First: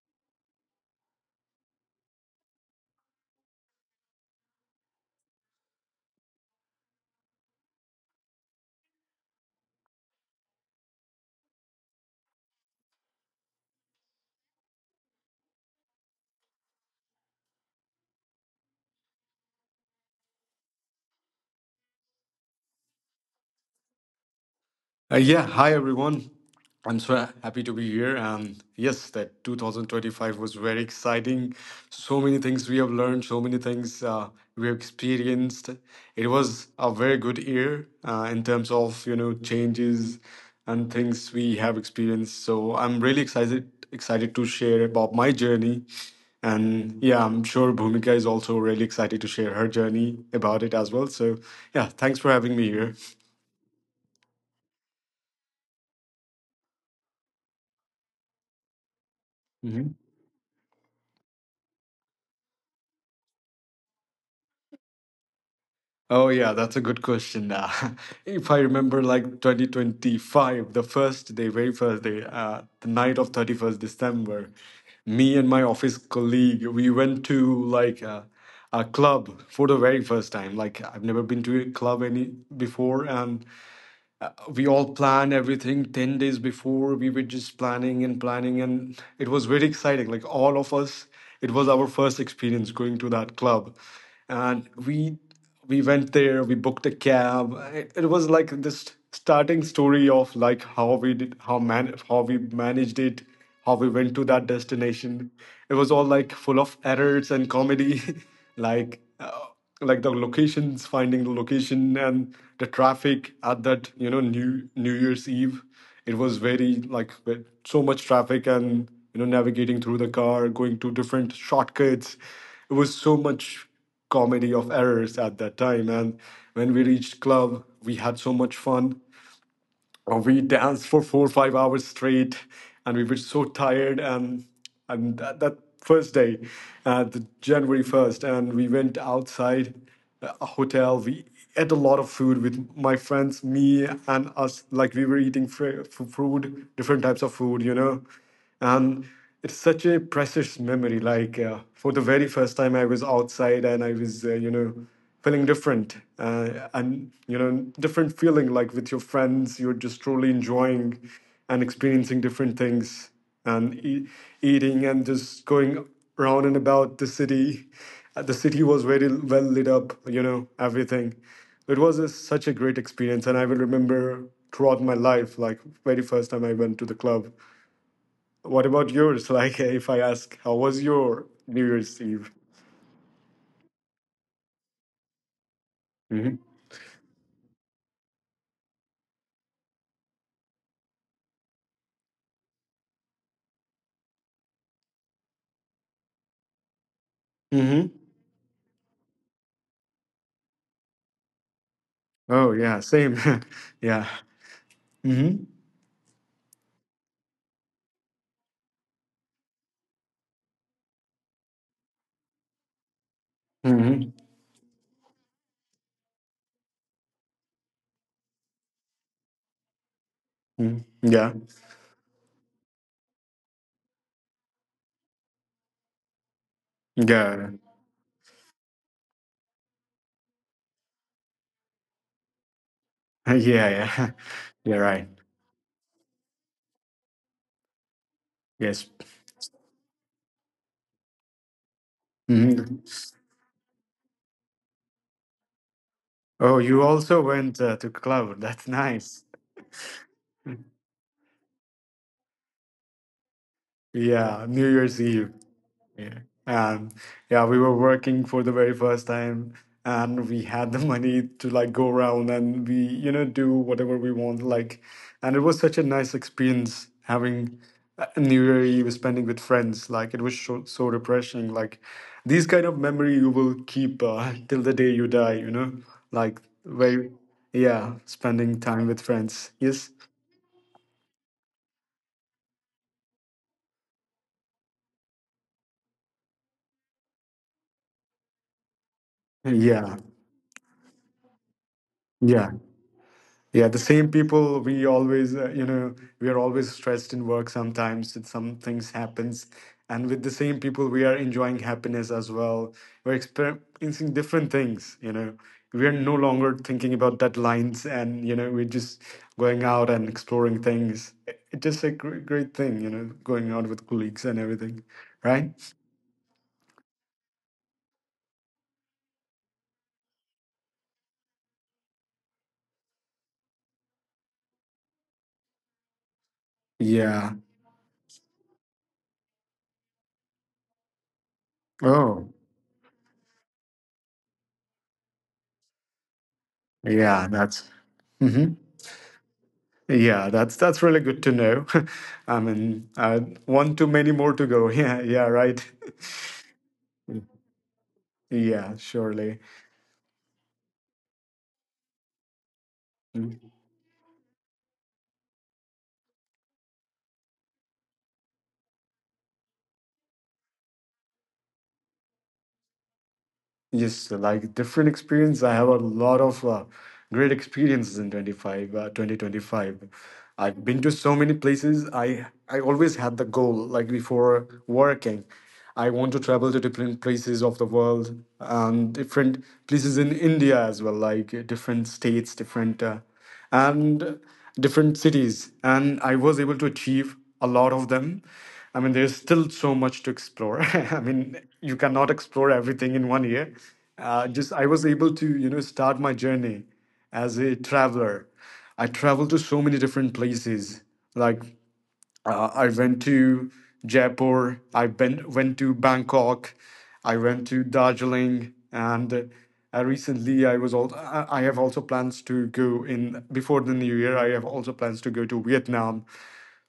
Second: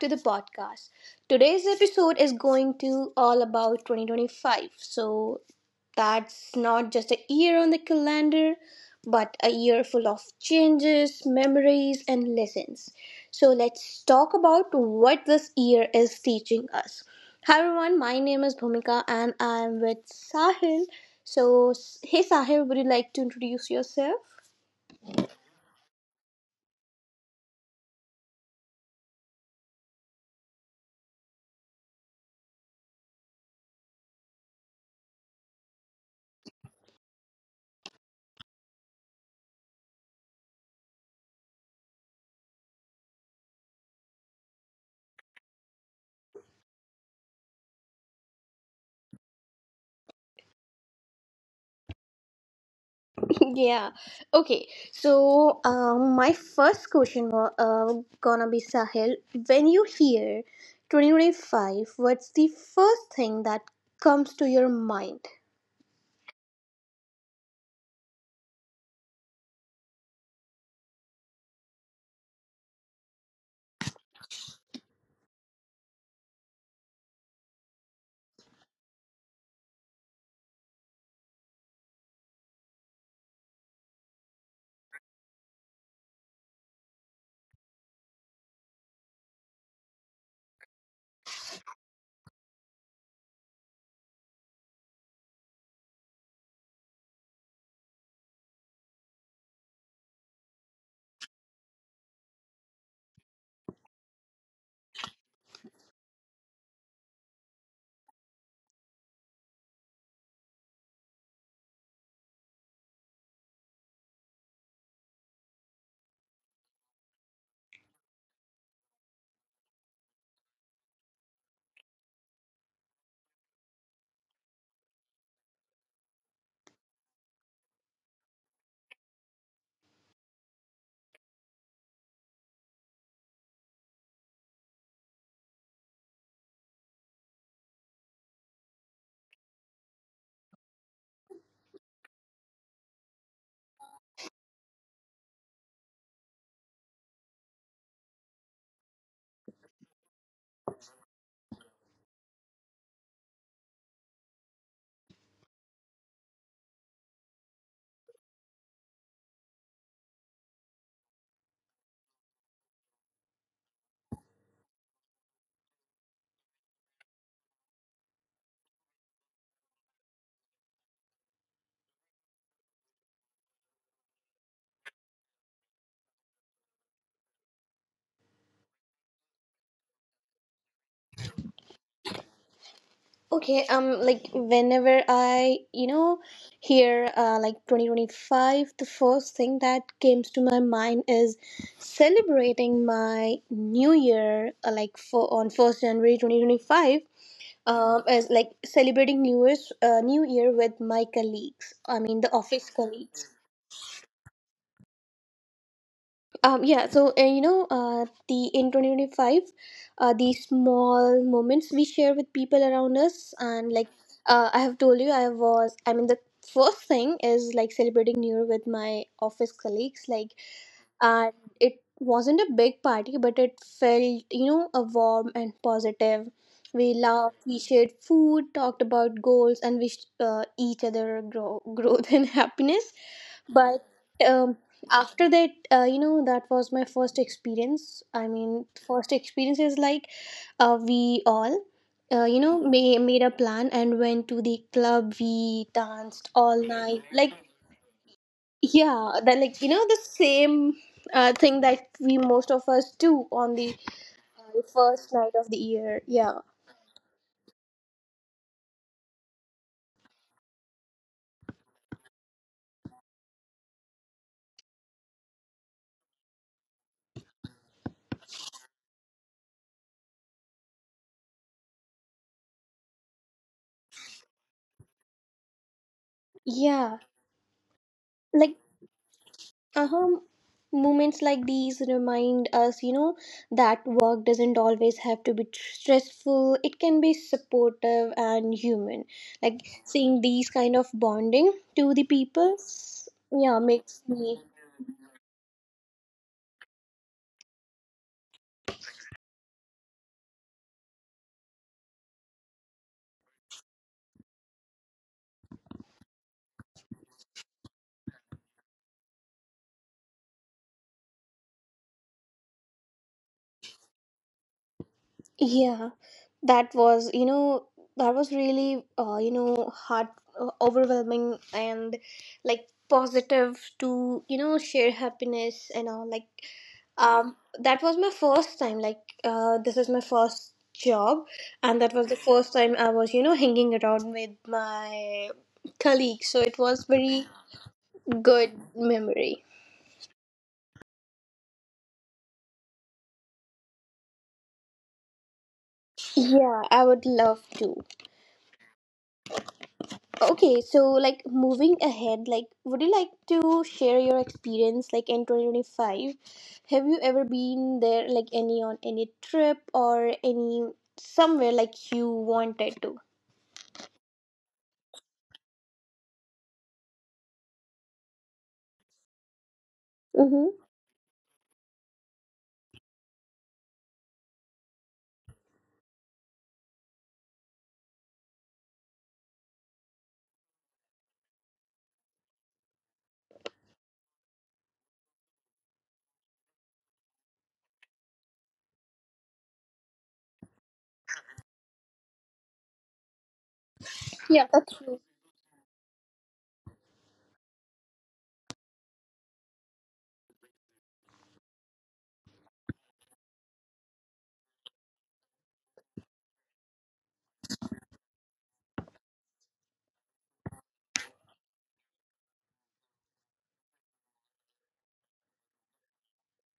to the podcast. Today's episode is going to all about 2025. That's not just a year on the calendar, but a year full of changes, memories, and lessons. Let's talk about what this year is teaching us. Hi, everyone. My name is Bhumika and I'm with Sahil. So, Hey, Sahil, would you like to introduce yourself? Yeah, Hi everyone. I'm so happy to be here. Yes, that 2025 was very exciting. So many things we have learned, so many things we have experienced. It was a very good year in terms of you know changes and things we have experienced. So I'm really excited to share about my journey, and yeah, I'm sure Bhumika is also really excited to share her journey about it as well. So yeah, thanks for having me Yeah. Okay. My first question was gonna be Sahil. When you here. hear 2025, what's the first thing that comes to your mind? Oh yeah, that's a good question. If I remember, like 2025, the first day, very first day, the night of 31st December, me and my office colleague, we went to like a club for the very first time. Like I've never been to a club any before, and we all planned everything 10 days before we were just planning and planning, and it was very exciting. Like all of us, it was our first experience going to that club, and we went there. We booked a cab. It was like this starting story of like how we did, how we managed it, how we went to that destination. It was all like full of errors and comedy. Like like the locations, finding the location and the traffic at that, you know, New Year's Eve. It was very like with so much traffic, and you know, navigating through the car, going to different shortcuts. It was so much comedy of errors at that time. And when we reached club, we had so much fun. We danced for 4 or 5 hours straight, and we were so tired. And that first day, the January first, and we went outside a hotel. We ate a lot of food with my friends, me and us. Like we were eating food, different types of food, you know. And it's such a precious memory. Like for the very first time, I was outside, and I was, you know, feeling different and you know different feeling. Like with your friends, you're just truly enjoying and experiencing different things and eating and just going around and about the city. The city was very well lit up, you know, everything. It was such a great experience, and I will remember throughout my life, like very first time I went to the club. What about yours? Like, if I ask, how was your New Year's Eve? Okay. Like whenever I, Hmm. hear like 2025, the first thing that comes to my mind is celebrating my new year, like for on first January 2025, Hmm. As like celebrating New Year with my colleagues. I mean the Oh, office yeah, same. colleagues. Yeah. Hmm. Yeah. So you know, the in 2025, these small moments we share with people around us, and like Hmm. I have told you, I was. I mean the first thing is like celebrating New Year with my office colleagues. Like, Hmm. Yeah. and it wasn't a big party, but it felt, you know, a warm and positive. We laughed, Yeah. we shared food, talked about goals, and wished each other growth and happiness. Yeah. But Yeah. um, Yeah. Right. after that, you know, that was my first experience. I mean Yes. first experience is like, we all, you know, Hmm. Made a plan and went to the club. We danced Oh, all you night. also Like, went to club. That's yeah, nice. that, like, you know, the same thing that we most of us do on the Yeah. New Year's first Eve. night of the year. Yeah. Yeah, And yeah, we were working for the very first time, and we had the money to like go around, and we, you know, do whatever we want. Like, and it was such a nice experience having New Year Eve spending with friends. Like, it was so, so refreshing. Like, these kind of memory you will keep till the day you die, you know? Like, yeah. very, yeah, spending Like, time with friends. Yes. uh-huh, moments like these remind us, you know, that work doesn't always have to be stressful. It can be supportive and human. Like Yeah. seeing these kind of bonding to the Yeah. people, yeah, Yeah, the makes same me. people we always, you know, we are always stressed in work sometimes that some things happens. And with the same people, we are enjoying happiness as well. We're experiencing different things, you know. We are no longer thinking about deadlines and, you know, we're just going out and exploring things. It's just a great thing, you know, going out with colleagues and everything, right? Yeah, that was, you know, that was really, you know, heart, overwhelming and like positive to, you know, share happiness and all. Like, Yeah. That was my first time. Like, this is my first job, and that was the Oh, first time I was, you know, hanging around with my colleagues. So it was yeah, very that's. Mhm. good memory. Yeah, that's really good to know. I mean, one too many more to go. Yeah, yeah, right. Yeah, I would Mm. love to. Yeah, surely. Okay, so like moving ahead, like would you like Mm. to share your experience like in 2025? Have you ever been there like any on any trip or any somewhere like you wanted to? Yes, like different experience. I have a lot of great experiences in 2025. Mm-hmm. I've been to so many places. I always had the goal, like before working, I want to travel to different places of the world and different places in India as well, like different states, different. And different cities, and I was able to achieve a lot of them. I mean, there's still so much to explore. I mean, you cannot explore everything in one year. Just Yeah, I that's was true. able to, you know, start my journey as a traveler. I traveled to so many different places. Like I went to Jaipur. Went to Bangkok. I went to Darjeeling, and recently I was all. I have also plans to go in before the new year. I have also plans to go to Vietnam.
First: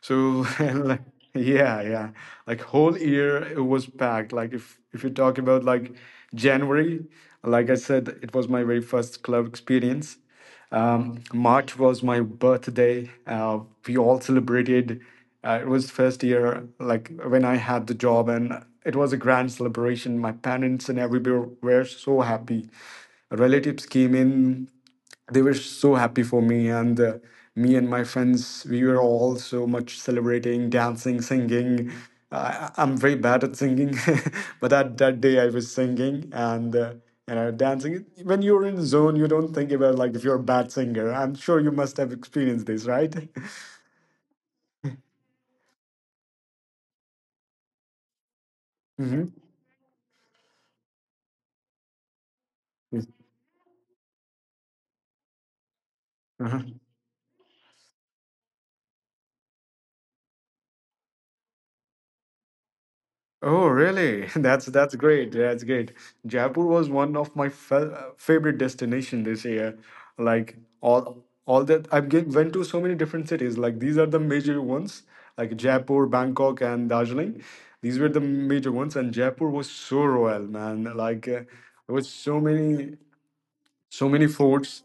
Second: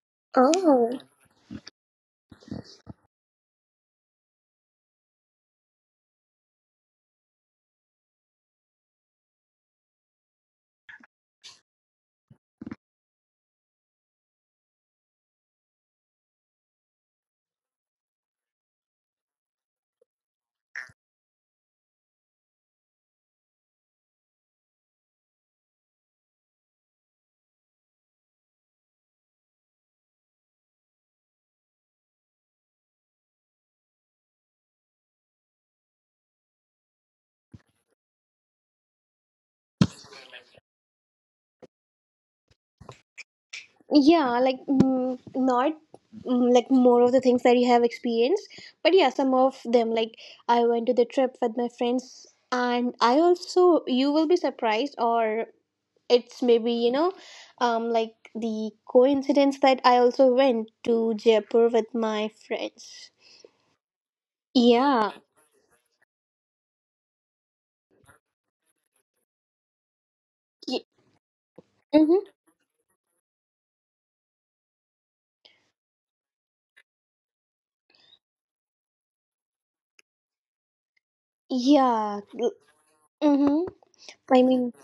So Oh, like, yeah, yeah. Like whole year it was packed. Like if you talk about like January, like I said, it was my very first club experience. March was my birthday. We all celebrated. It was first year, like when I had the job, and it was a grand celebration. My parents and everybody were so happy. Relatives came in, they were so happy for me. And me and my friends, we were all so much celebrating, dancing, singing. I'm very bad at singing, but that day I was singing and you know, dancing. When you're in zone, you don't think about like if you're a bad singer. I'm sure you must have experienced this, right? yeah, like mm, not mm, like more of the things that you have experienced, but yeah, some of them. Like I went to the trip with my friends, and Hmm. I also, you will be surprised, or it's maybe, you know, like the coincidence that I also went to Jaipur with my friends. Oh, really? That's Yeah. great. That's great. Jaipur was one of my favorite destination this year. Like y- all that mm-hmm. Went to so many different cities. Like these are the major ones, like Jaipur, Bangkok, and Darjeeling. These were the major ones, and Jaipur was so royal, man. Like there was Yeah. so many Mm-hmm. so many I mean, forts,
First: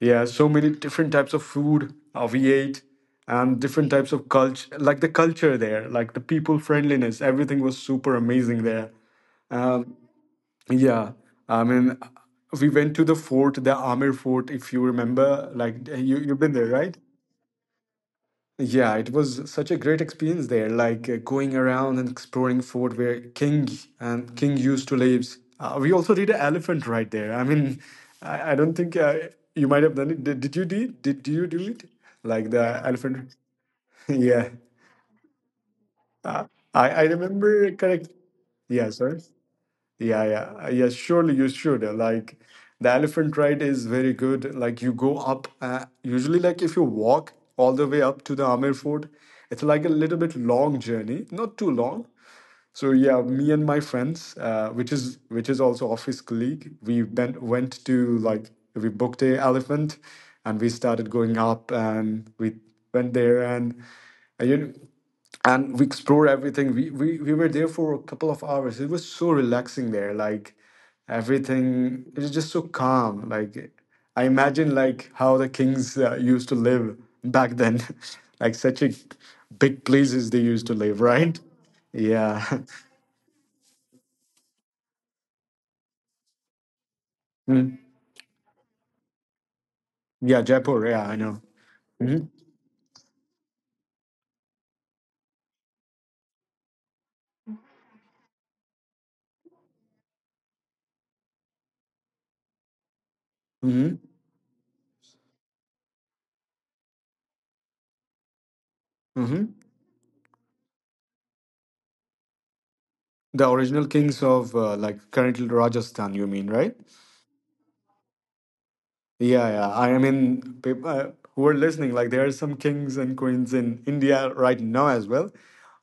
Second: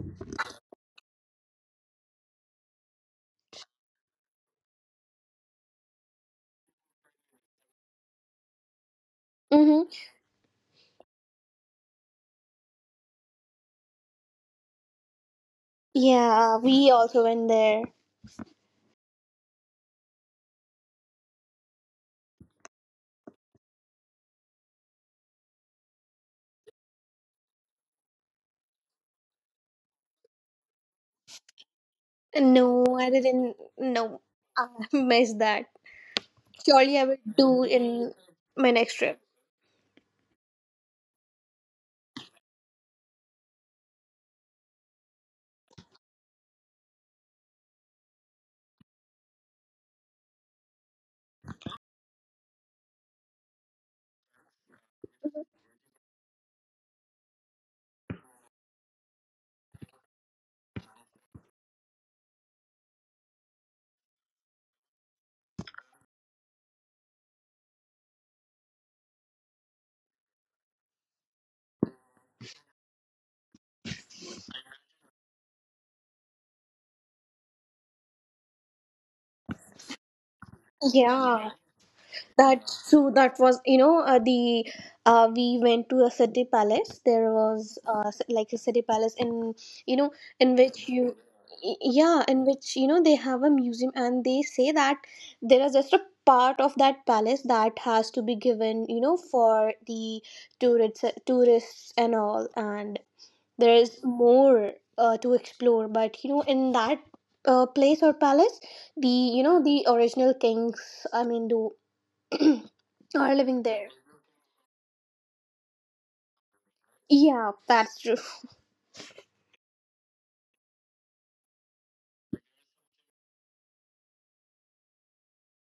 yeah, so many different types of food we ate, and different types of culture, like the culture there, like the people friendliness, everything was super amazing there. mm-hmm. Um, yeah, I mean, we went to the fort, the Amir fort, if you remember, like you've been Yeah, there, we right? also went there. Yeah, it was such a great experience there, like going around and exploring fort where King used to live. We also did an elephant right there. I mean, I don't think you might have done it. Did you do it? Do you do it? Like No, the I elephant? didn't. No, Yeah. I missed that. Surely I I will do remember correct. in my Yeah, next sorry. trip. Yeah, yeah, yeah. Surely you should. Like the elephant ride is very good. Like you go up. Usually, like if you walk all the way up to the Amir Fort, it's like a little bit long journey. Not too long. So yeah, me and my friends, which is also office colleague, we went to like we booked a elephant, and we started going up, and we went there, and you know, and we explored everything. We were there for a couple of hours. It was so relaxing there. Like everything, it was just so calm. Like I imagine like how the kings used to live back then, like such a big places they used to live, right? Yeah. Yeah. That's true. That was, you know, the we went to a city palace. There Mm. was like a city palace, in, you know, Yeah, in Jaipur. which Yeah, I you, know. Hmm. yeah, in which, you know, they have a museum, and they say that there is just a part of that palace that has to be given, you know, for the tourists and all, and there Hmm. is more to explore. But you know, in that place or palace, the, you Hmm. know, the original kings. I mean, do are The living original there. kings of like currently Rajasthan. You mean, right? Yeah, that's true. Yeah, yeah. I mean, people who are listening, like there are some kings and queens in India right now as well,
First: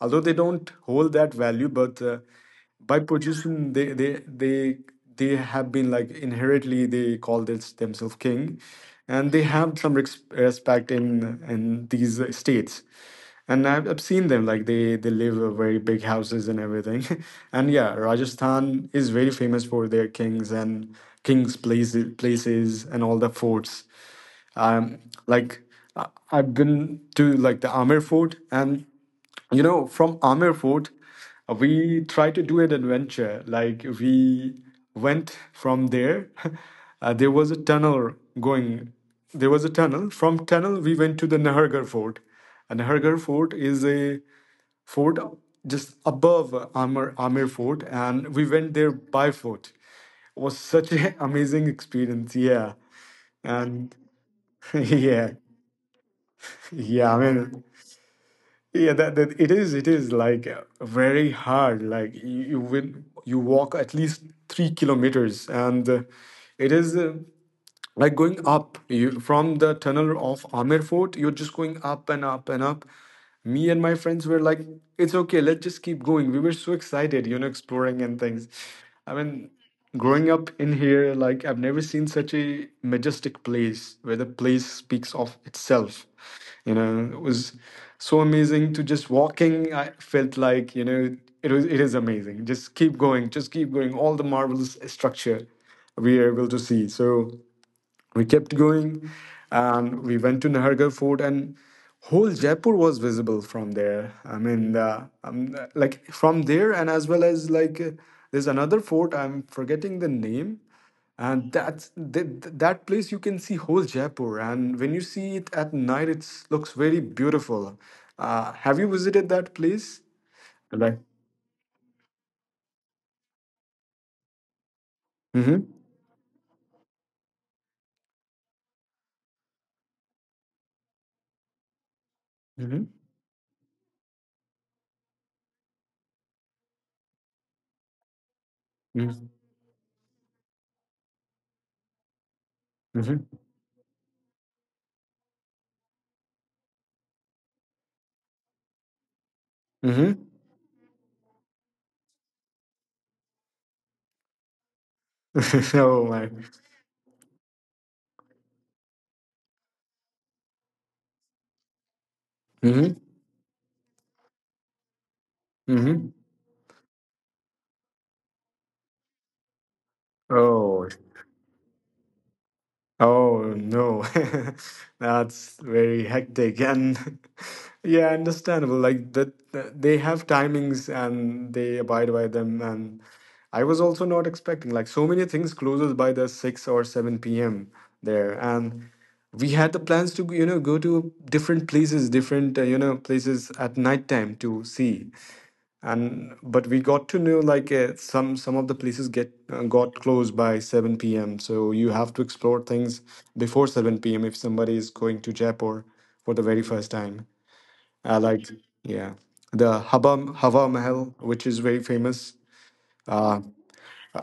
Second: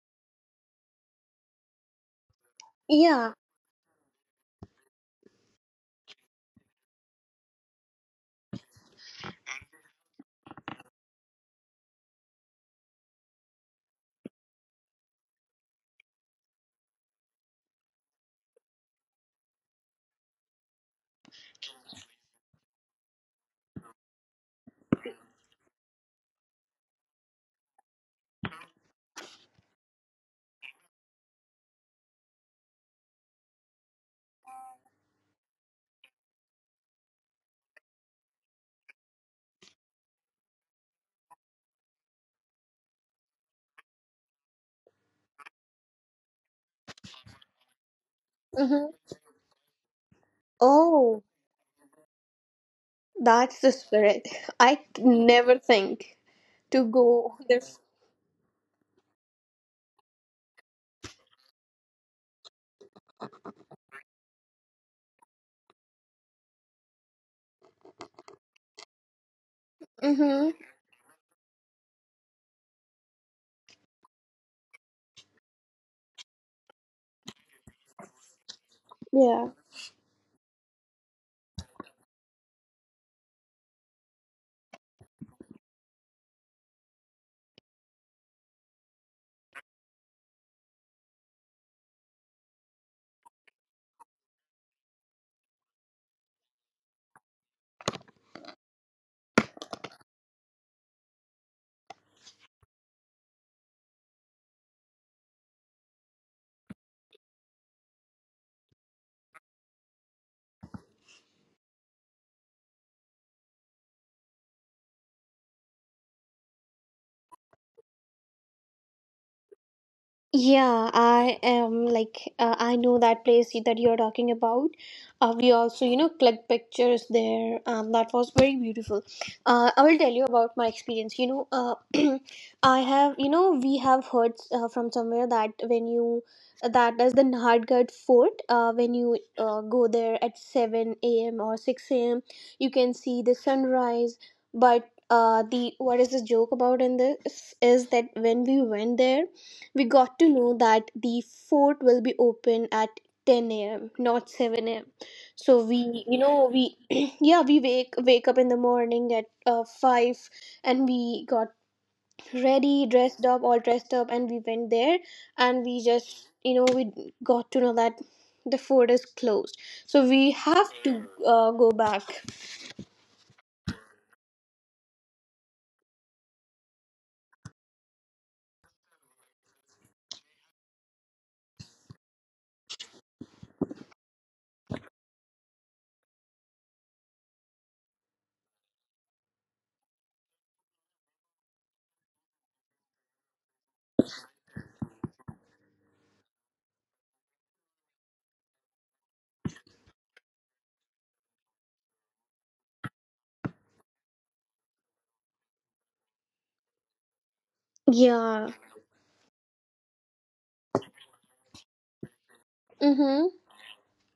although they don't hold that value, but by Yeah. position, they have been like inherently they call this themselves king, and they have some respect in these states. And I've seen them like they live in very big houses and everything. And yeah, Rajasthan is very famous for their kings and kings places and all the forts. um, like I've been to like the Amir Fort, and you know, from Amir Fort, we tried to do an adventure. Like we went from there. There was a tunnel going. There was a tunnel. From tunnel, we went to the Nahargarh Fort. And Nahargarh Fort is a fort just above Amir Fort, and we went Hmm. there by foot. It was such an Oh, amazing experience. Yeah, that's the and. spirit. I Yeah, never think to yeah. I go mean, this. yeah. That it is. It is like very hard. Like you walk at least 3 kilometers, and it is. Like going up from the tunnel of Mm-hmm. Amir Fort, you're just going up and up and up. Me and my friends were like, it's okay, let's just keep going. We were so excited, you know, exploring and things. I mean, Yeah. growing up in here, like, I've never seen such a majestic place where the place speaks of itself. You know, it was so amazing to just walking. I felt like, it is amazing. Just keep going, just keep going. All the marvelous structure we are able to see. So we kept going and we went to Nahargarh Fort, and whole Jaipur was visible from there. Like from there, and as well as like there's another fort. I'm forgetting the name. And that place, you can see whole Jaipur, and when you see it at night, it looks very beautiful. Have you visited that place? Yeah, Like, I am like I know that place that you're talking about. We mm-hmm, also, you know, clicked pictures there. That was very beautiful. I will tell you about my experience. You know, I mm-hmm, have, you know, we have heard from somewhere that when you that is the Nahadgad Fort. When you mm-hmm, go there at seven a.m. or six a.m., you can see mm-hmm. the sunrise. But the what is the joke about in this is that when we went there we Mm-hmm. got to know that the fort will be open at 10 a.m., not 7 a.m. So oh we, you my. know, we, yeah, we wake up in the morning at five, and we got ready, Mm-hmm. dressed up, all dressed up, and we went there, and we Mm-hmm. just, you know, we got to know that the fort is closed. So we have Oh. to go back. Oh no, that's very hectic. And yeah, understandable. Like that, that they have timings and they abide by them. And I was also not expecting like so many things closes by the 6 or 7 p.m. there. And we had the plans to, go to different places, different, places at night time to see, and but we got to know like some of the places get got closed by 7 p.m, so you have to explore things before 7 p.m if somebody is going to Jaipur for the very first time. Like Yeah. yeah, the Hava Mahal, which is very famous. Mhm. Uh,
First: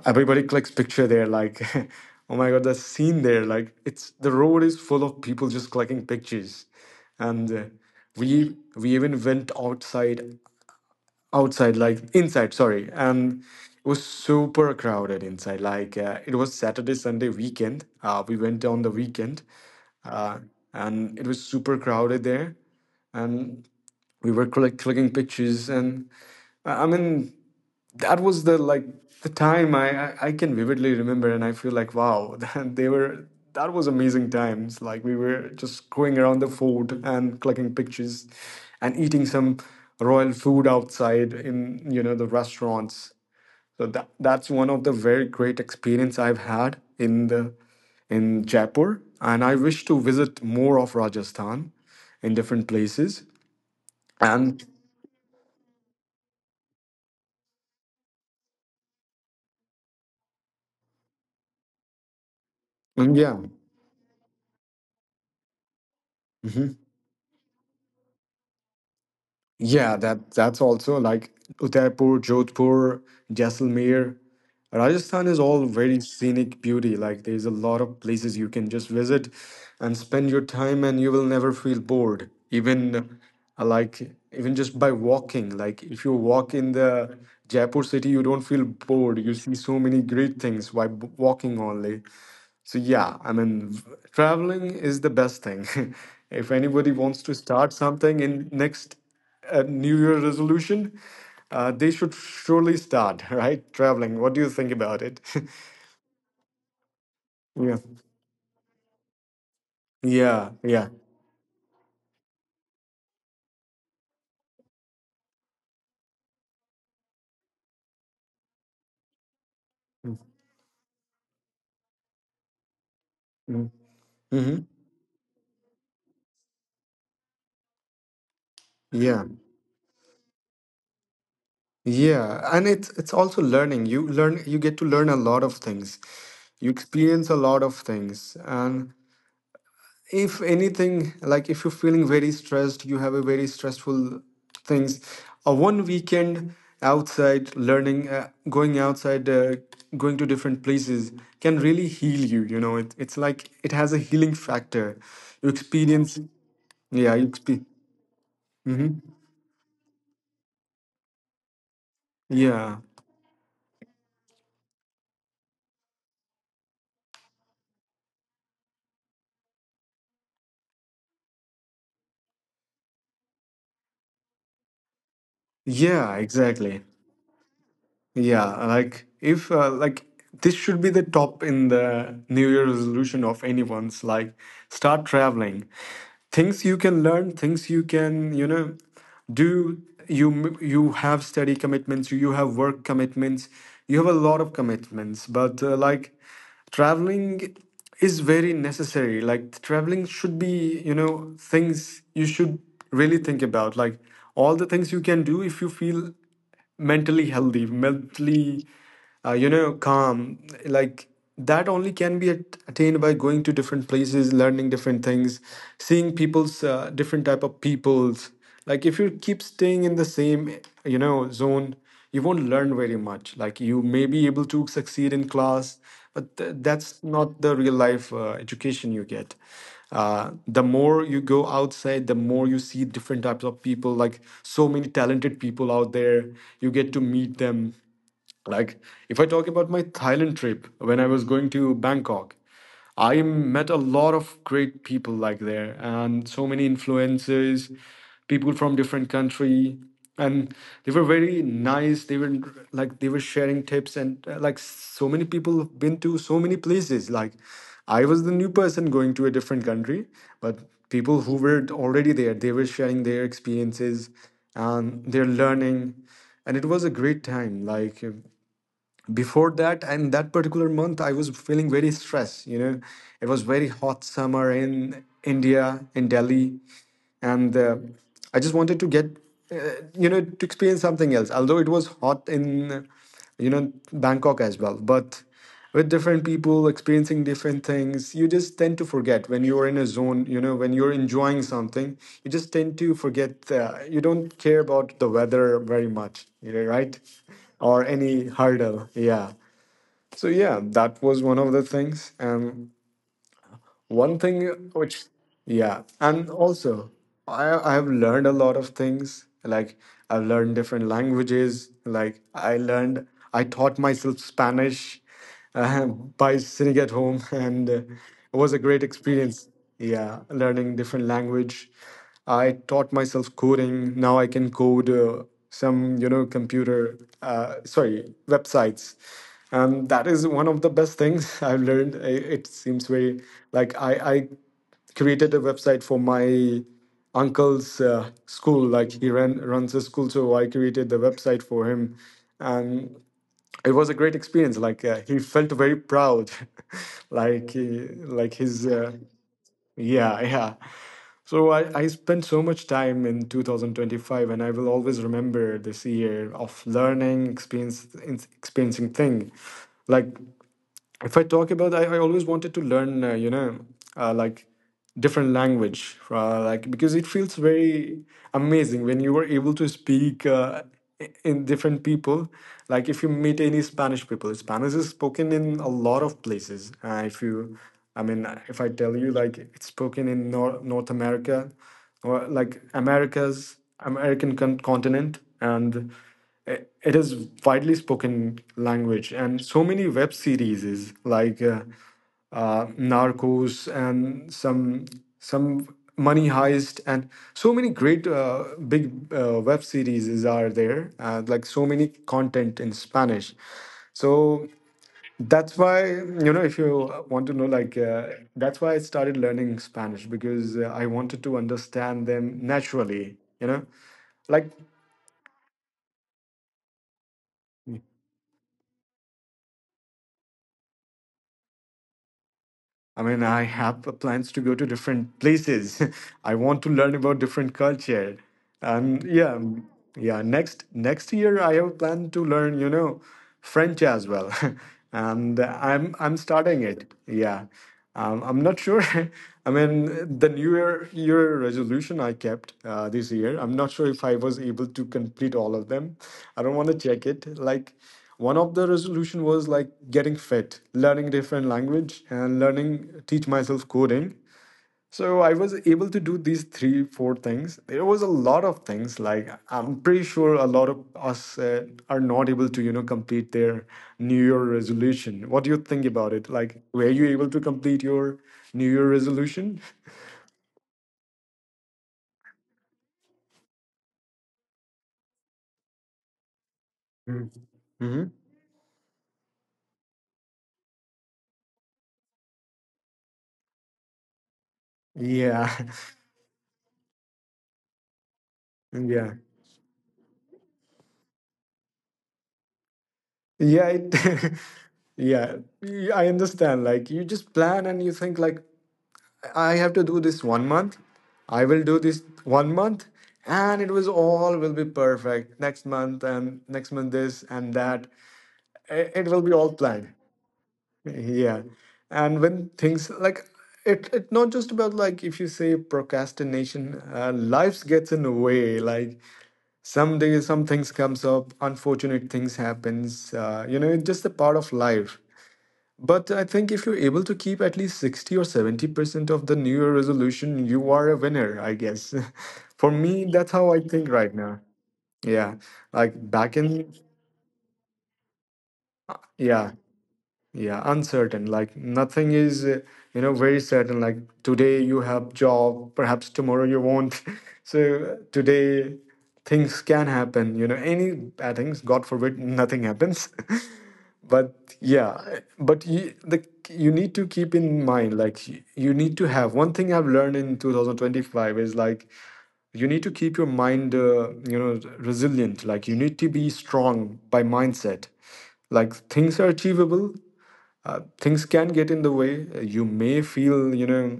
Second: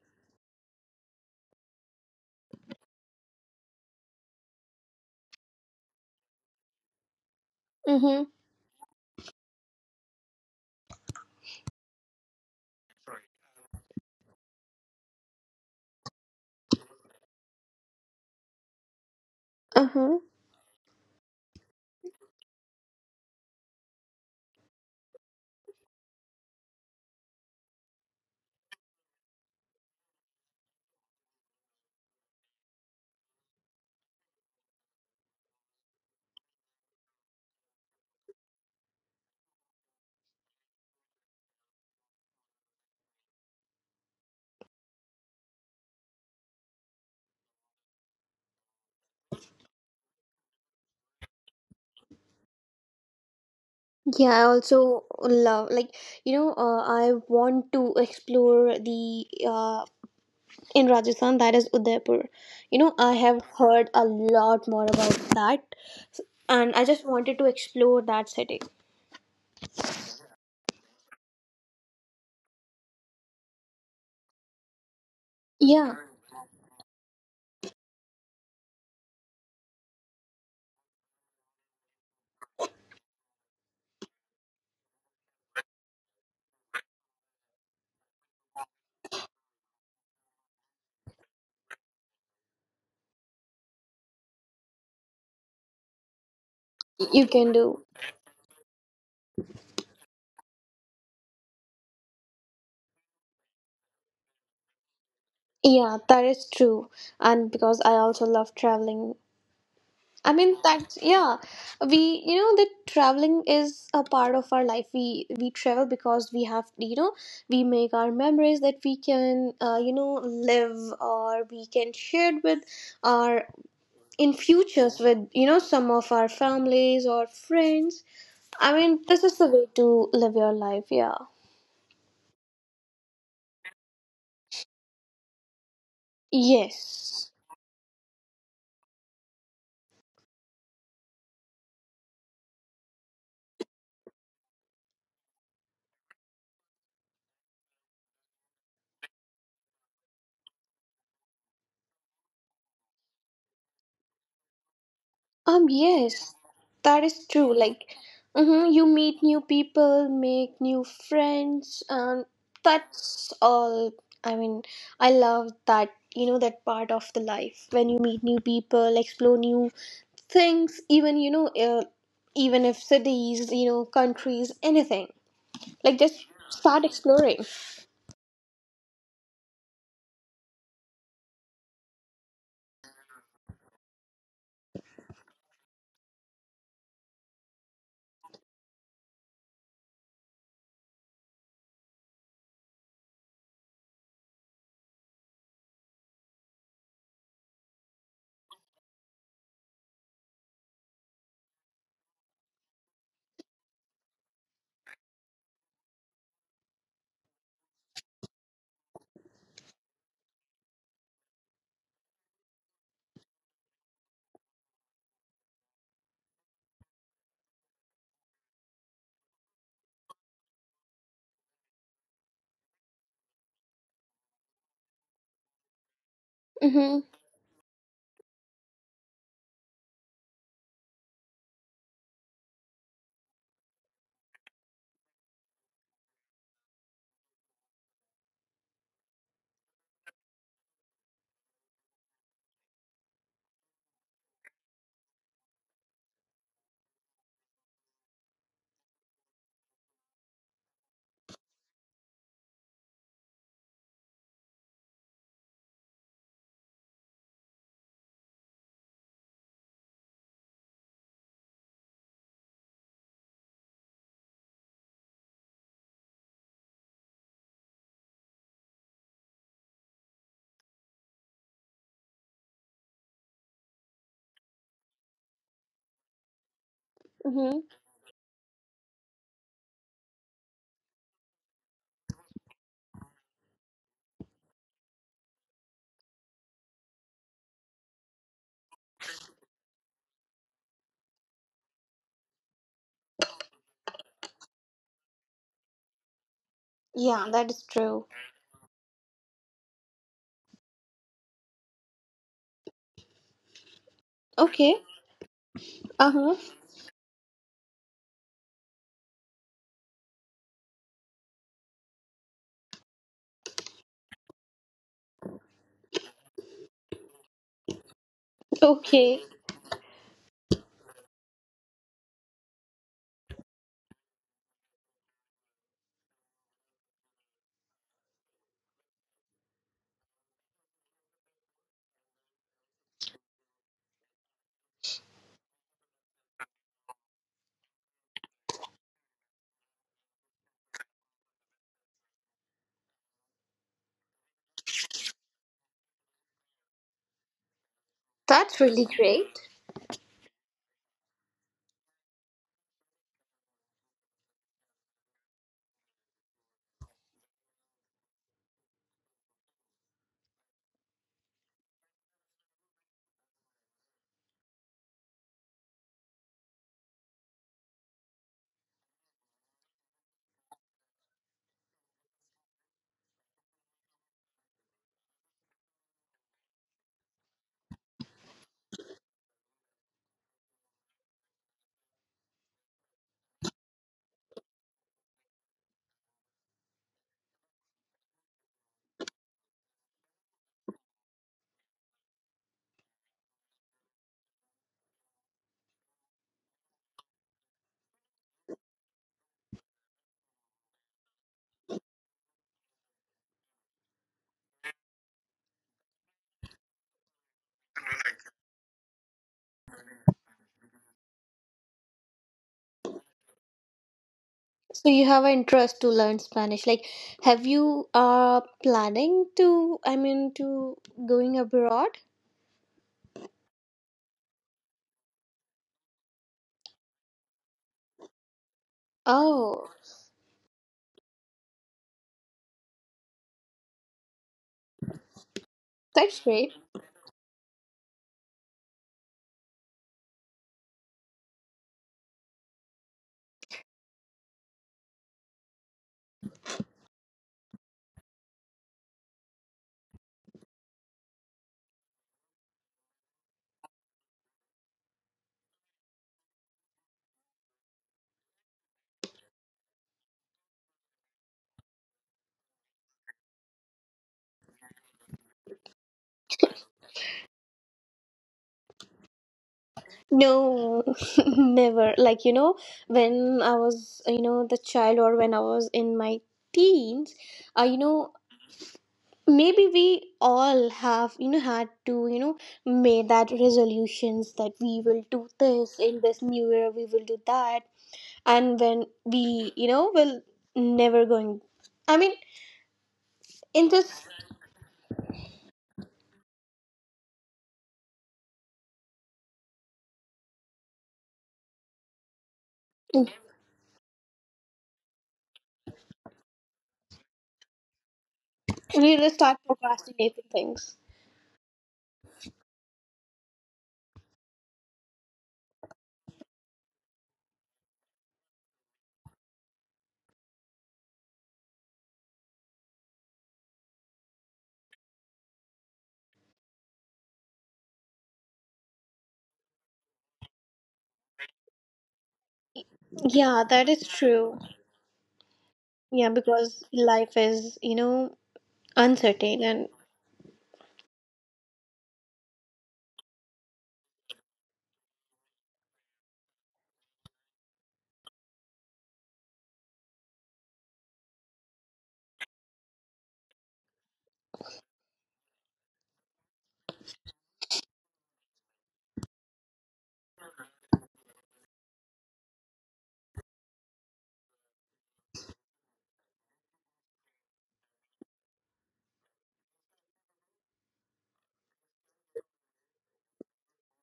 Everybody clicks picture there, like, oh my god, the scene there, like, it's, the road is full of people just clicking pictures, and Mhm. we even went outside outside, like inside, sorry, and it was super crowded inside. Like it was Saturday Sunday weekend. We went on the weekend, Uh huh. uh, and it was super crowded there, and we were clicking pictures, and I mean, that was the, like, the time I can vividly remember, and I feel like, wow, that they were that was amazing times. Like we were just going around the fort and collecting pictures, and eating some royal food outside in, you know, the restaurants. So that's one of the very great experience I've had in the in Jaipur, and I wish to visit more of Rajasthan, in different places. Yeah, I And also love like, you know, I want to explore the in Rajasthan that is Udaipur. You know, I and yeah. have heard a lot more about that, Mm-hmm. and I just wanted to explore that city. Yeah, that's also like Udaipur, Jodhpur, Jaisalmer. Rajasthan is all Yeah, very scenic beauty. Like there's a lot of places you can just visit and spend your time, and you will never feel bored. Even uh, like even just by walking, like if you walk in the Jaipur city, you don't feel bored. You see so many great things by walking only. So yeah, I mean, traveling is the best thing. if anybody wants you to can start do. something in next New Year resolution, they should surely start, right? Traveling. What do you think about it? Yeah, that is true. And yeah, because I also love traveling. I yeah, mean yeah. that's, yeah. We, you know, that traveling is a part of our life. We travel because we have, you know, we make our memories that we can, you know, live or we can share with our Mm-hmm. in Mm-hmm. futures with, you know, some of our families or friends. I mean Yeah, this is the way to live your life. Yeah. yeah, and it's also learning. You learn, you get to learn a lot of things. You experience a Yes. lot of things, and if anything, like if you're feeling very stressed, you have a very stressful things, a one weekend outside learning, going outside, going to different places, can really heal you. You know it, it's like it has a healing factor. You experience, Yes, that yeah, is true. Like, hmm, you meet new people, make new friends, and yeah, that's all. I mean, I love that, you know, that part of the life when you meet new people, explore new things, even, you know, even if cities, you know, countries, anything. Like, yeah, just exactly. start exploring. Yeah, like if like this should be the top in the New Year resolution of anyone's, like start traveling. Things you can learn, things you can, you know, you have study commitments, you have work commitments, you have a lot of commitments, but traveling is very necessary. Like traveling should be, you know, things you should really think about. Like all the things you can do if you feel mentally healthy, mentally, calm. Like that only can be attained by going to different places, learning different things, seeing people's different type of peoples. Like if you keep staying in the same, you know, zone, you won't learn very much. Like you may be able to succeed in class, but that's Mm-hmm. not the real life education you get. The more you go outside, the more you see different types of people, like so many talented people out there. You get to meet them, like, if I talk about my Thailand trip, when I was going to Bangkok, I met a lot of great people like there, and so many influencers, people from different country, and they were very nice. They were, like they were sharing tips, and like so many people have been to so many places. Like, I was the new person going to a different country, but people who were already there, they were sharing their experiences and their learning, and it was a great time. Like before that and that particular month, I was feeling very stressed, you know. It was very hot summer in India, in Delhi, and Mm-hmm. I just wanted to get, uh, to experience something else. Although it was hot in, you know, Bangkok as well, but with different people experiencing different things, you just tend to forget when you're in a zone. You know, when you're enjoying something, you just tend to forget. You don't care about the weather very much, you know, right? Yeah, that is Or true. any hurdle, yeah. So yeah, that was one of the things. And one thing Okay. which yeah and Uh-huh. also I have learned a lot of things. Like I've learned different languages. Like I learned, I taught myself Spanish, by sitting at home, and it was a great Okay. experience. Yeah, learning different language. I taught myself coding. Now I can code some, you know, computer, sorry, websites, and that is one of the best things I've learned. It seems very like I created a website for my uncle's school. Like he ran runs a school, so I created the website for him, and it was a great experience. Like he felt very proud, like he, like his That's really great. Yeah, yeah. So I spent so much time in 2025, and I will always remember this year of learning experience, experiencing thing. Like if I talk about, I always wanted to learn, uh, like different language, like because it feels very amazing when you were able to speak in different people. Like if you meet any Spanish people, Spanish is spoken in a lot of places. If I tell you, like it's spoken in North America, or like Americas, American continent, and i- it is widely spoken language, and so many web series is like uh, narcos, and some money heist, and so many great big web series is are there. Like so many content in Spanish. So that's why, you know, if you want to know, like that's why I started learning Spanish, because I wanted to understand them naturally, you know, like So you have an interest to learn Spanish. Like, have you planning to? I mean, to going abroad? I mean, I have plans to go to different places. I want to learn about different culture. And yeah, mm, Oh, yeah, next year I have planned to learn, you know, French as well. And I'm that's great. starting it. Yeah. I'm not sure. I mean, the New Year year resolution I kept this year, I'm not sure if I was able to complete all of them. I don't want to check it. Like, one of the resolution was like getting fit, learning different language, and learning teach myself coding. So I was able to do these three, four things. There was a lot of things, like I'm pretty sure a lot of us are not able to, you know, complete their New Year resolution. What do you think about it? Like, were you able to complete your New Year resolution? No, never. Like, you know, when I was, you know, the child or when I was in my teens, you Mm-hmm. know, maybe we all have, you know, had to, you know, made that resolutions that we will do Yeah, this in this new year, we will do that. And when yeah, we, you know, will never going, I mean, yeah. in It, this yeah, I understand. Like you just plan and you think like, I have to do this one month. I will do this one month, and it was all will be perfect next month, and next month this and that. It we will will be start all planned. procrastinating things. Yeah. And when things, like it not just about like, if you say procrastination, life gets in the way. Like some days, some things comes up, unfortunate things happens, you know, it's just a part of life. But I think if you're able to keep at least 60 or 70% of the New Year resolution, you are a winner, I guess. For me, that's how I Yeah, that think is right now. true. Yeah. Like Yeah, back in, because life is, you know, yeah. uncertain. And Yeah, uncertain. Like nothing is you know, very certain. Like today you have job, perhaps tomorrow you won't. So today things can happen, you know, any bad things, god forbid nothing happens. But yeah, but you need to keep in mind like you need to have one thing I've learned in 2025 is like you need to keep your mind you know, resilient. Like you need to be strong by mindset. Like things are achievable. Things can get in the way. You may feel, you know,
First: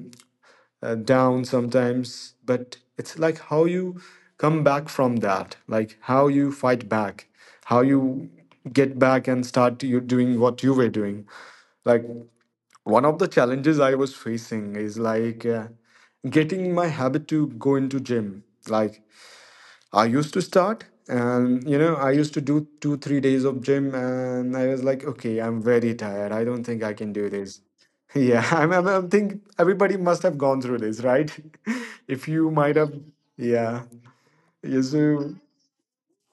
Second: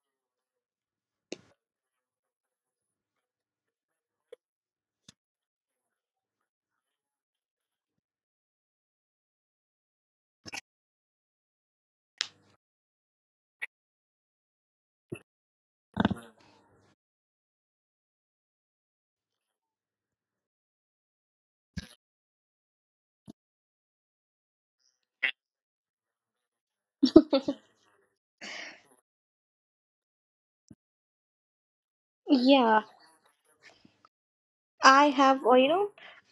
down sometimes, but it's like how you come back from that, like how you fight back, how you get back and start you doing what you were doing. Like one of the challenges I was facing is like getting my habit to go into gym. Like I used to start, and you know, I used to do 2 3 days of gym and I was like, okay, I'm very tired, I don't think I can do this. Yeah, I'm think everybody must have gone through this, right? If you might yeah, have. Yeah, yeah, I so. have or, you know,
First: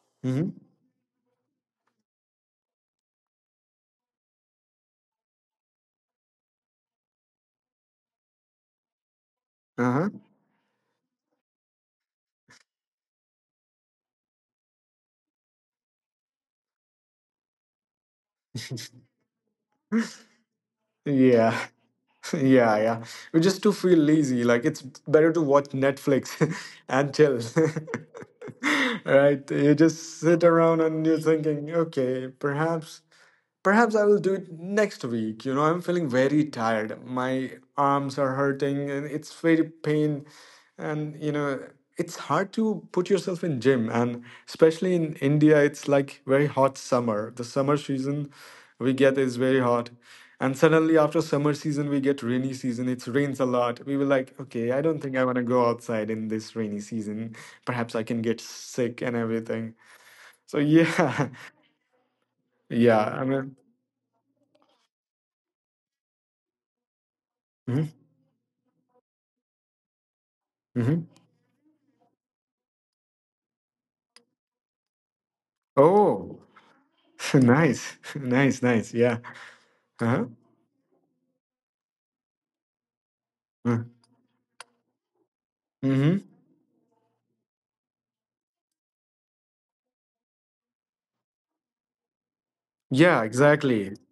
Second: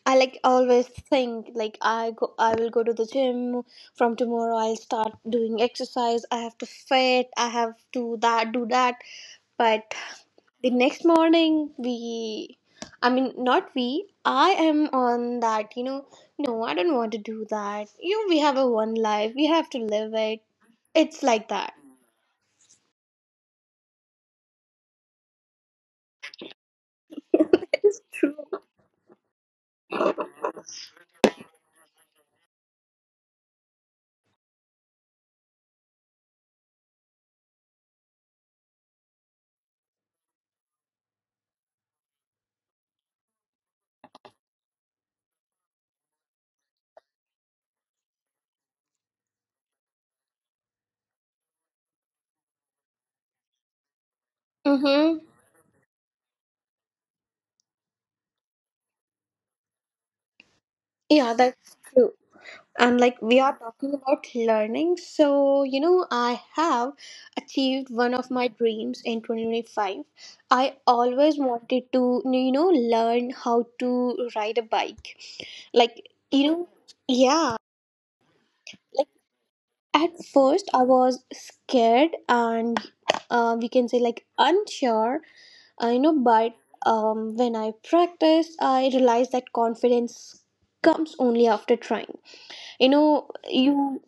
I like Hmm. always think like I go, I will go to the gym from tomorrow. I'll start doing exercise. I have to fit, I have to that do that. But Uh-huh. the next morning we I mean not we, I am on that, you know, no, I don't want to do that. You know, we have a one life, we have to live it. It's like Yeah. that. Yeah, yeah. We just to feel lazy, like it's better to watch Netflix and chill. That is true. Right, you just sit around and you're thinking, okay, perhaps. Perhaps I will do it next week. You know, I'm feeling very tired. My arms are hurting and it's very pain. And, you know, it's hard to put yourself in gym. And especially in India, it's like very hot summer. The summer season we get is very hot. And suddenly after summer season, we get rainy season. It rains a lot. We were like, okay, I don't think Mm-hmm. I want to go outside in this rainy season. Perhaps I can get sick and everything. So yeah, Yeah, that's true. And yeah, I like we mean, are talking about learning, so, you know, I have mhm, achieved one of my dreams in 2025. I mhm. always wanted to, you know, learn how to ride a bike. Like, Oh, you know, yeah. nice, nice, nice. Yeah. Uh-huh. At first, I was scared and we uh, can say like unsure, you know, Mm-hmm. but when I practiced, I realized that confidence comes only after trying. You Yeah, know, exactly. you,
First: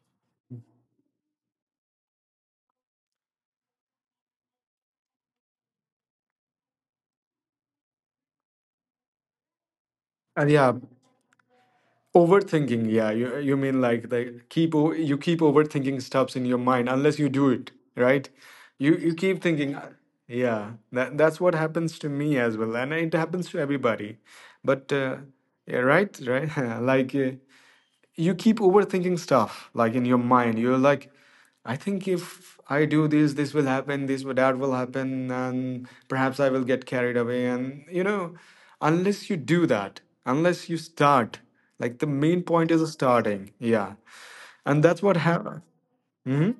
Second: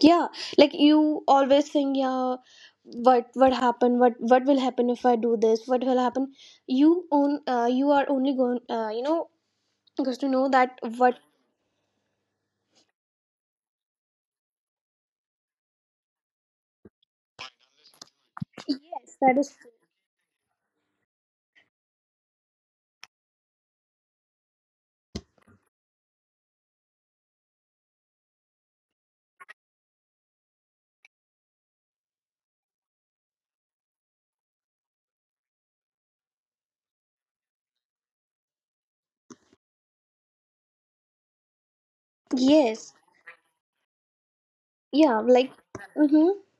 yeah, like you always think, yeah, what happened, what will happen if I do this, what will happen. You own, you are only going, you know, because to know And yeah, that what. overthinking. Yeah, you mean like you keep overthinking stuffs in your mind unless you do it, right? You Yes, that keep is. thinking. Yeah, that that's what happens to me as well, and it happens to everybody. But Yeah, right, right. Like. You keep overthinking stuff like in your mind, you're like, I think if I do this, this will happen, that will happen, and perhaps I will get carried away, and you know, unless you do that, unless you start, like the main point is Yes. starting, yeah, and that's what Yeah, like happened. mhm. Mm-hmm.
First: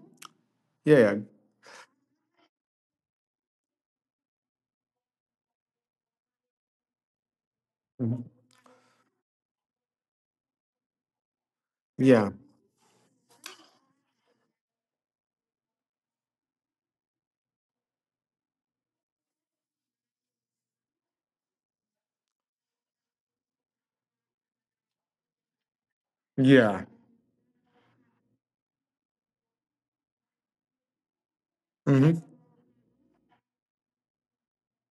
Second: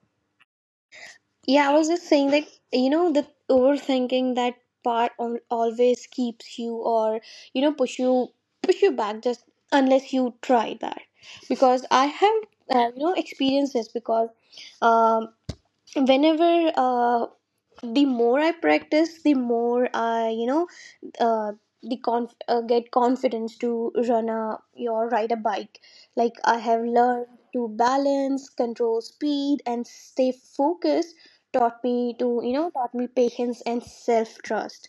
Yeah, yeah, Yeah, I was just saying that, you know, the overthinking that part on, always keeps you or, you know, push you back just unless you try that. Because I yeah. have, you know, experienced this. Because um, whenever, the more I practice, the more I, you know, uh, the get confidence to run a or ride a bike. Like I have Yeah. learned to balance, control speed, and stay focused. Taught me Mm-hmm. to, you know, taught me patience and self trust.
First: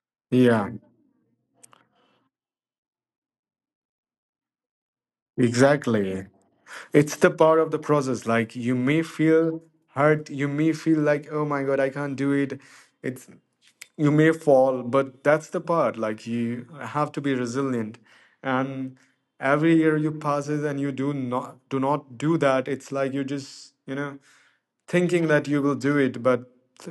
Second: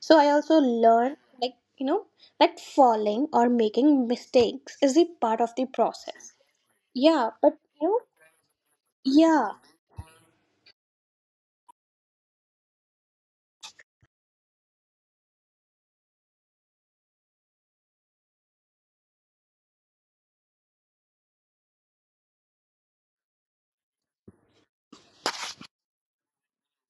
So I also Yeah, learned, like, you know, that falling or making mistakes is a part of the exactly. process. It's the Yeah, but, part of the you know, process. Like you may yeah, feel hurt, you may feel like, oh my god, I can't do it. It's, you may fall, but that's the part, like you have to be resilient. And every year you passes and you do not do that, it's like you just, you know, thinking that you will do it, but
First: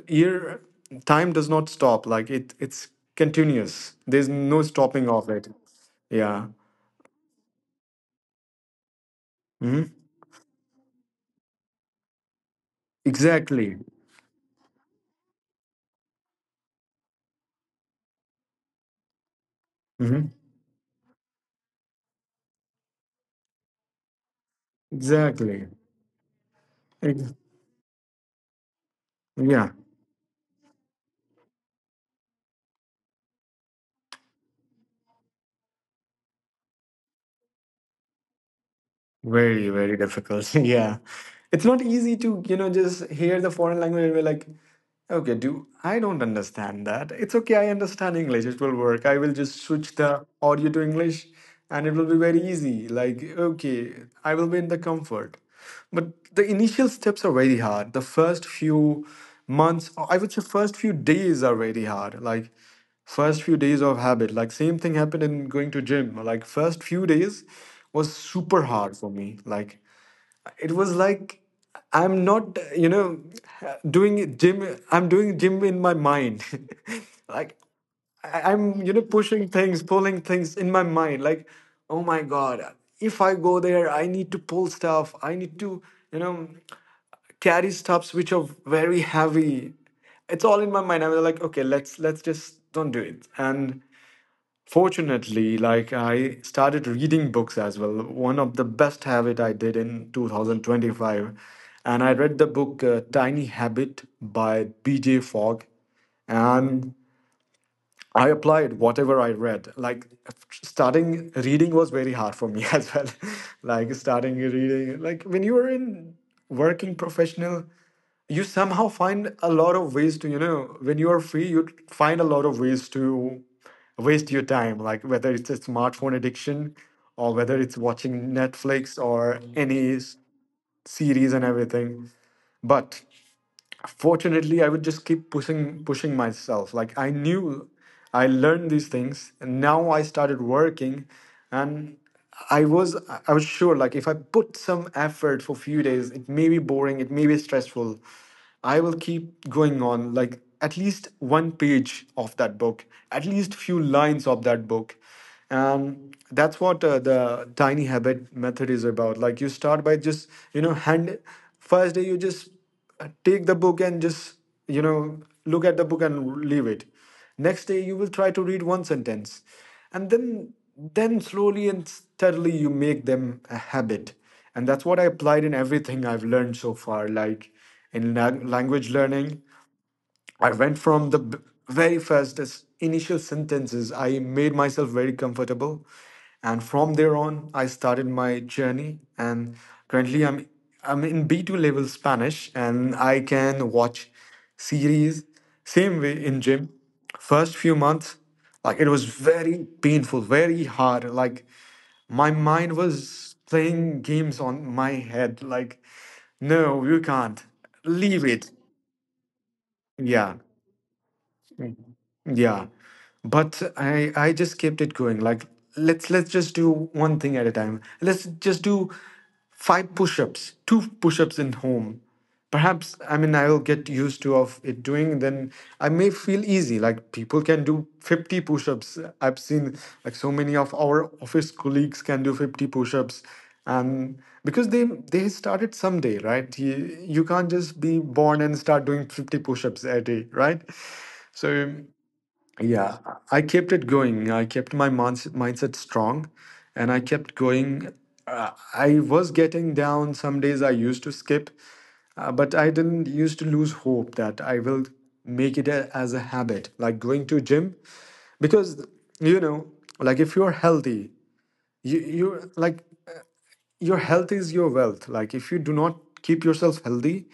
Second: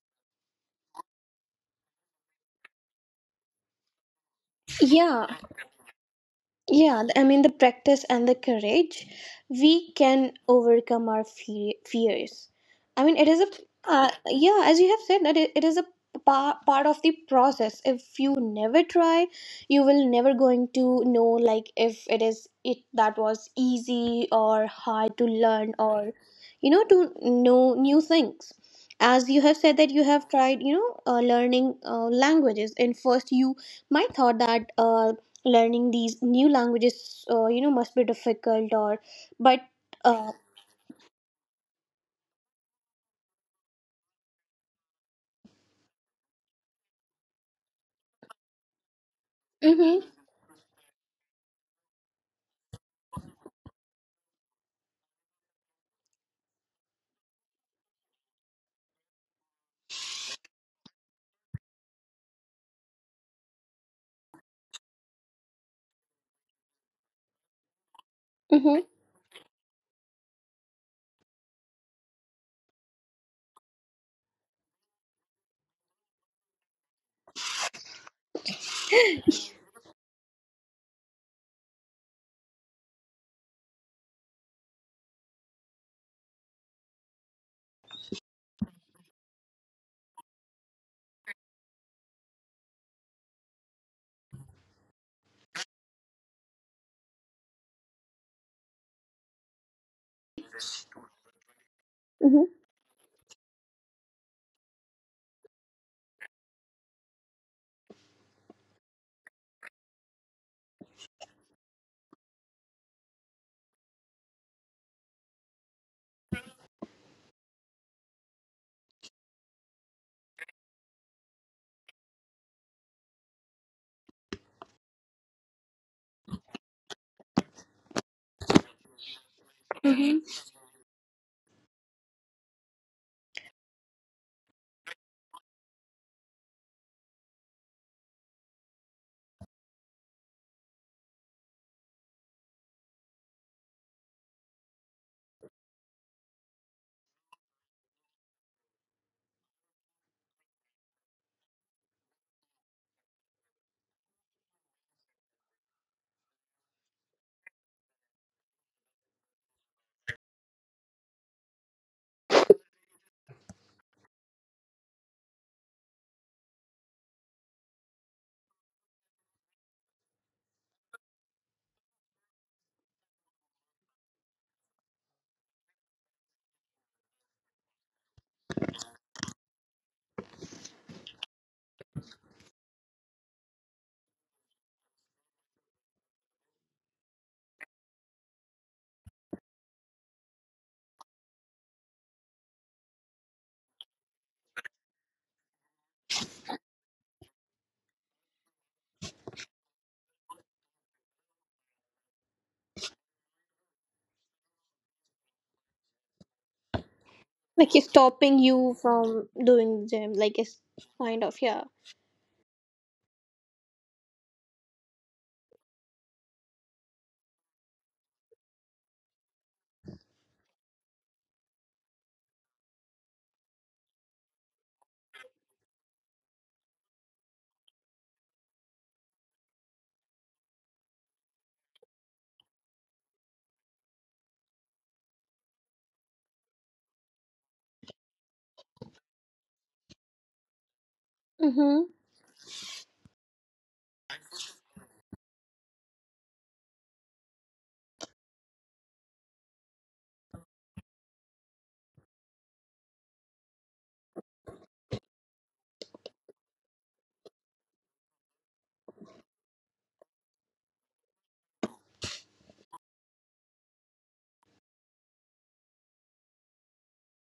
year, time does not stop, like it it's continuous, there's no stopping yeah. of it. Yeah. Yeah, I mean, the practice and the courage, Hmm, we can overcome our fears. I mean, it is a, exactly. Yeah, as you have said, that it is a part of the process. If you never try, you will Hmm, never going to know, like, if it is, it that was easy or hard to exactly. learn or, you know, to Ex-. know new things. As you have Yeah, said that you have tried, you know, learning languages, and first you might thought that. Learning these new languages, you know, must be difficult or but very very uh, difficult. Yeah, it's not easy to, you know, just hear the foreign language and be like, okay, do I don't understand that. It's okay, I understand English. It will work. I will just switch hmm, the audio to English and it will be very easy. Like, okay, I will be in the comfort. But the initial steps are very hard. The first few months, or I would say first few days are very hard. Like first few days of habit. Like same thing happened in going to gym. Like first few days was super hmm, hard for me. Like it was like, I'm not, you know, doing gym, I'm doing gym in my mind. Like I'm, you know, pushing things, pulling things in my mind. Like, oh my god, if I go there, I need to pull stuff, I need to, you know, carry stuffs which are very heavy. It's all in my mind. I was like, okay, let's just don't do it. And fortunately, like I started reading books as well. One of the best habit I did in 2025, and I read the hmm, book Tiny Habit by B.J. Fogg, and I applied whatever I read. Like starting reading was very hard for me as well. Like starting reading, like when you are in working professional, you somehow find a lot of ways to, you know, when you are free, you find a lot of ways to waste your time, like whether it's a smartphone addiction or whether it's watching Netflix or any s- series and everything. But fortunately, I would just keep pushing myself. Like I knew I learned these things and now I started working. And I was, I was sure like if I put some effort for a few days, it may be boring, it may be stressful, I will keep going on, like at least one page of that book, at least few lines of that book. And that's what the tiny habit method is about. Like you start by just, you know, hand, first day you just take the book and just, you know, look at the book and leave it. Next day you will try to read one sentence. And then slowly and steadily you make them a habit. And that's what I applied in everything I've learned so far. Like in language learning, I went from very first initial sentences, I made myself very comfortable. And from there on, I started my journey. And currently, I'm in B2 level Spanish and I can watch series. Same way in gym. First few months, like it was very painful, very hard. Like my mind was playing games on my head. Like, no, you can't. like it's Leave stopping it. you from doing them, Yeah. like it's kind of, yeah. Yeah, but I just kept it going. Like let's just do one thing at a time. Let's just do five push-ups, two push-ups in home. Perhaps I mean I'll get used to of it doing. Then I may feel easy. Like people can do 50 push-ups. I've seen like so many of our office colleagues can do 50 push-ups, and because they started someday, right? You can't just be born and start doing 50 push-ups a day, right? So. Mm-hmm. Yeah, I kept it going. I kept my mindset strong, and I kept going. I was getting down some days. I used to skip, but I didn't used to lose hope that I will make it as a habit, like going to gym, because you know, like if you're healthy, you like your health is your wealth. Like if you do not keep yourself healthy,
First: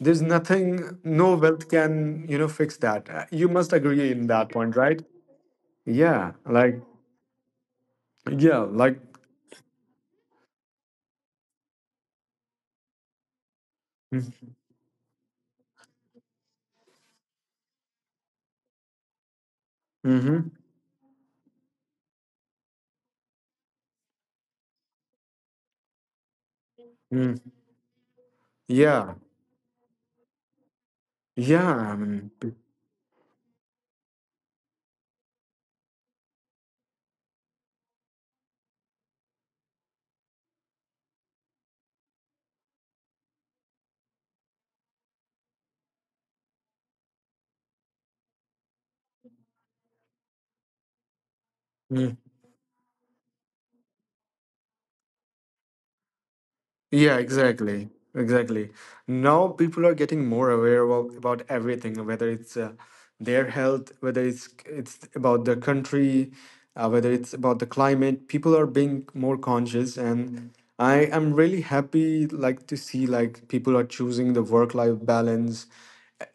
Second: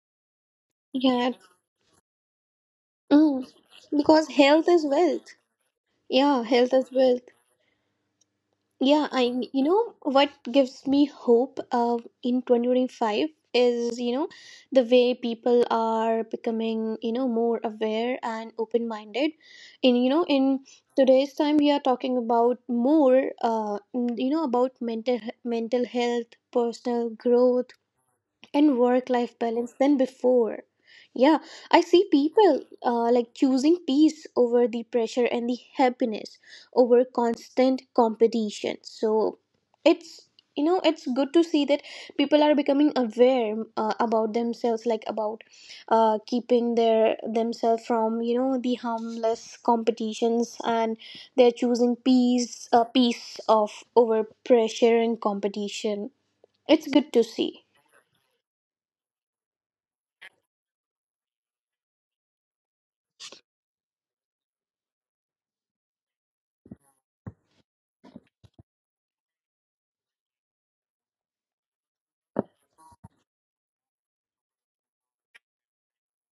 there's nothing, Yeah. no wealth can, you know, fix that. Mm. You must agree in Because that health point, is right? wealth. Yeah, Yeah, health like is wealth. yeah, like Yeah, I, you know what gives me hope in 2025 is, you know, the way people are becoming, you know, more aware and open minded. in you know mm-hmm, in today's time we are talking about more, about mental health, personal mm, growth, and yeah, work life balance than before. Yeah, yeah. I I see mean, people, like, choosing peace over the pressure and the happiness over constant competition. So it's you know it's good to see that people are becoming aware, about themselves, like about, keeping their themselves from, you know, the harmless competitions, and they're choosing mm, peace, peace of, over pressure and competition. It's yeah, good to see. exactly. Exactly. Now people are getting more aware about everything, whether it's their health, whether it's about the country, whether it's about the climate. People are being more conscious, and I am really happy like to see like people are choosing the work-life balance.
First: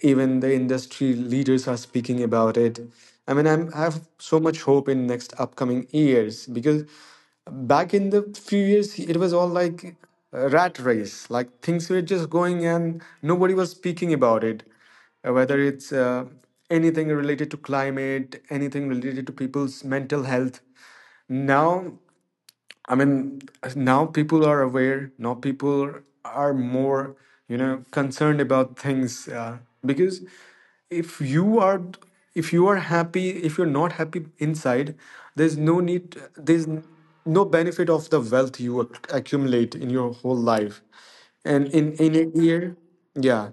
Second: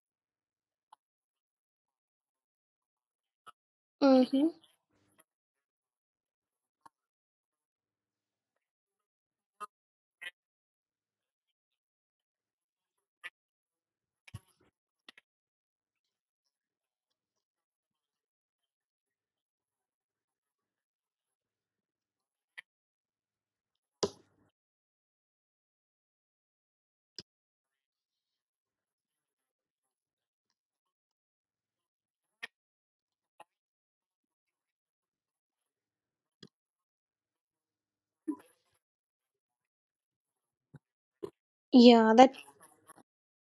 Even the industry leaders are speaking about it. I have so Mhm. much hope in next upcoming years, because back in the few years it was all like a rat race, like things were just going and nobody was speaking about it. Whether it's anything related to climate, anything related to people's mental health, now, I mean, now people are aware. Now people are more, you know, concerned about things because if you are, if you are happy, if you're not happy inside, there's no need. There's no benefit of the wealth you accumulate in your whole life, and Yeah, in a that. year. Yeah.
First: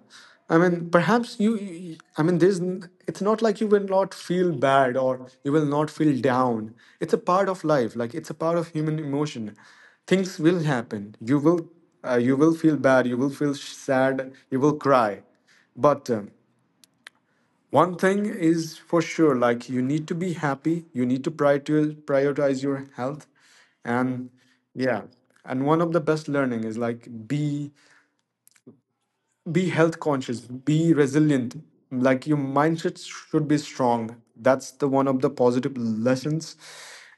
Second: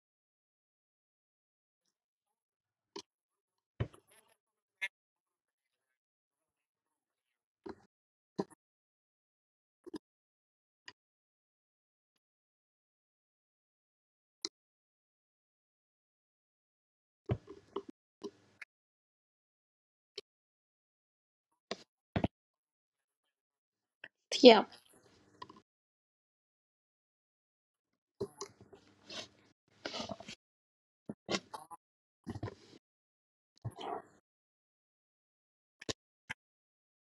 I mean, perhaps you-. I mean, there's, n- it's not like you will not feel bad or you will not feel down. It's a part of life. Like it's a part of human emotion. Things will happen. You will feel bad. You will feel sad. You will cry. But one thing is for sure, like you need to be happy. You need to prioritize your health, and Yeah, yeah, and one of the best learning is like be health conscious, be resilient. Like your mindset should be strong. That's the one of the positive lessons.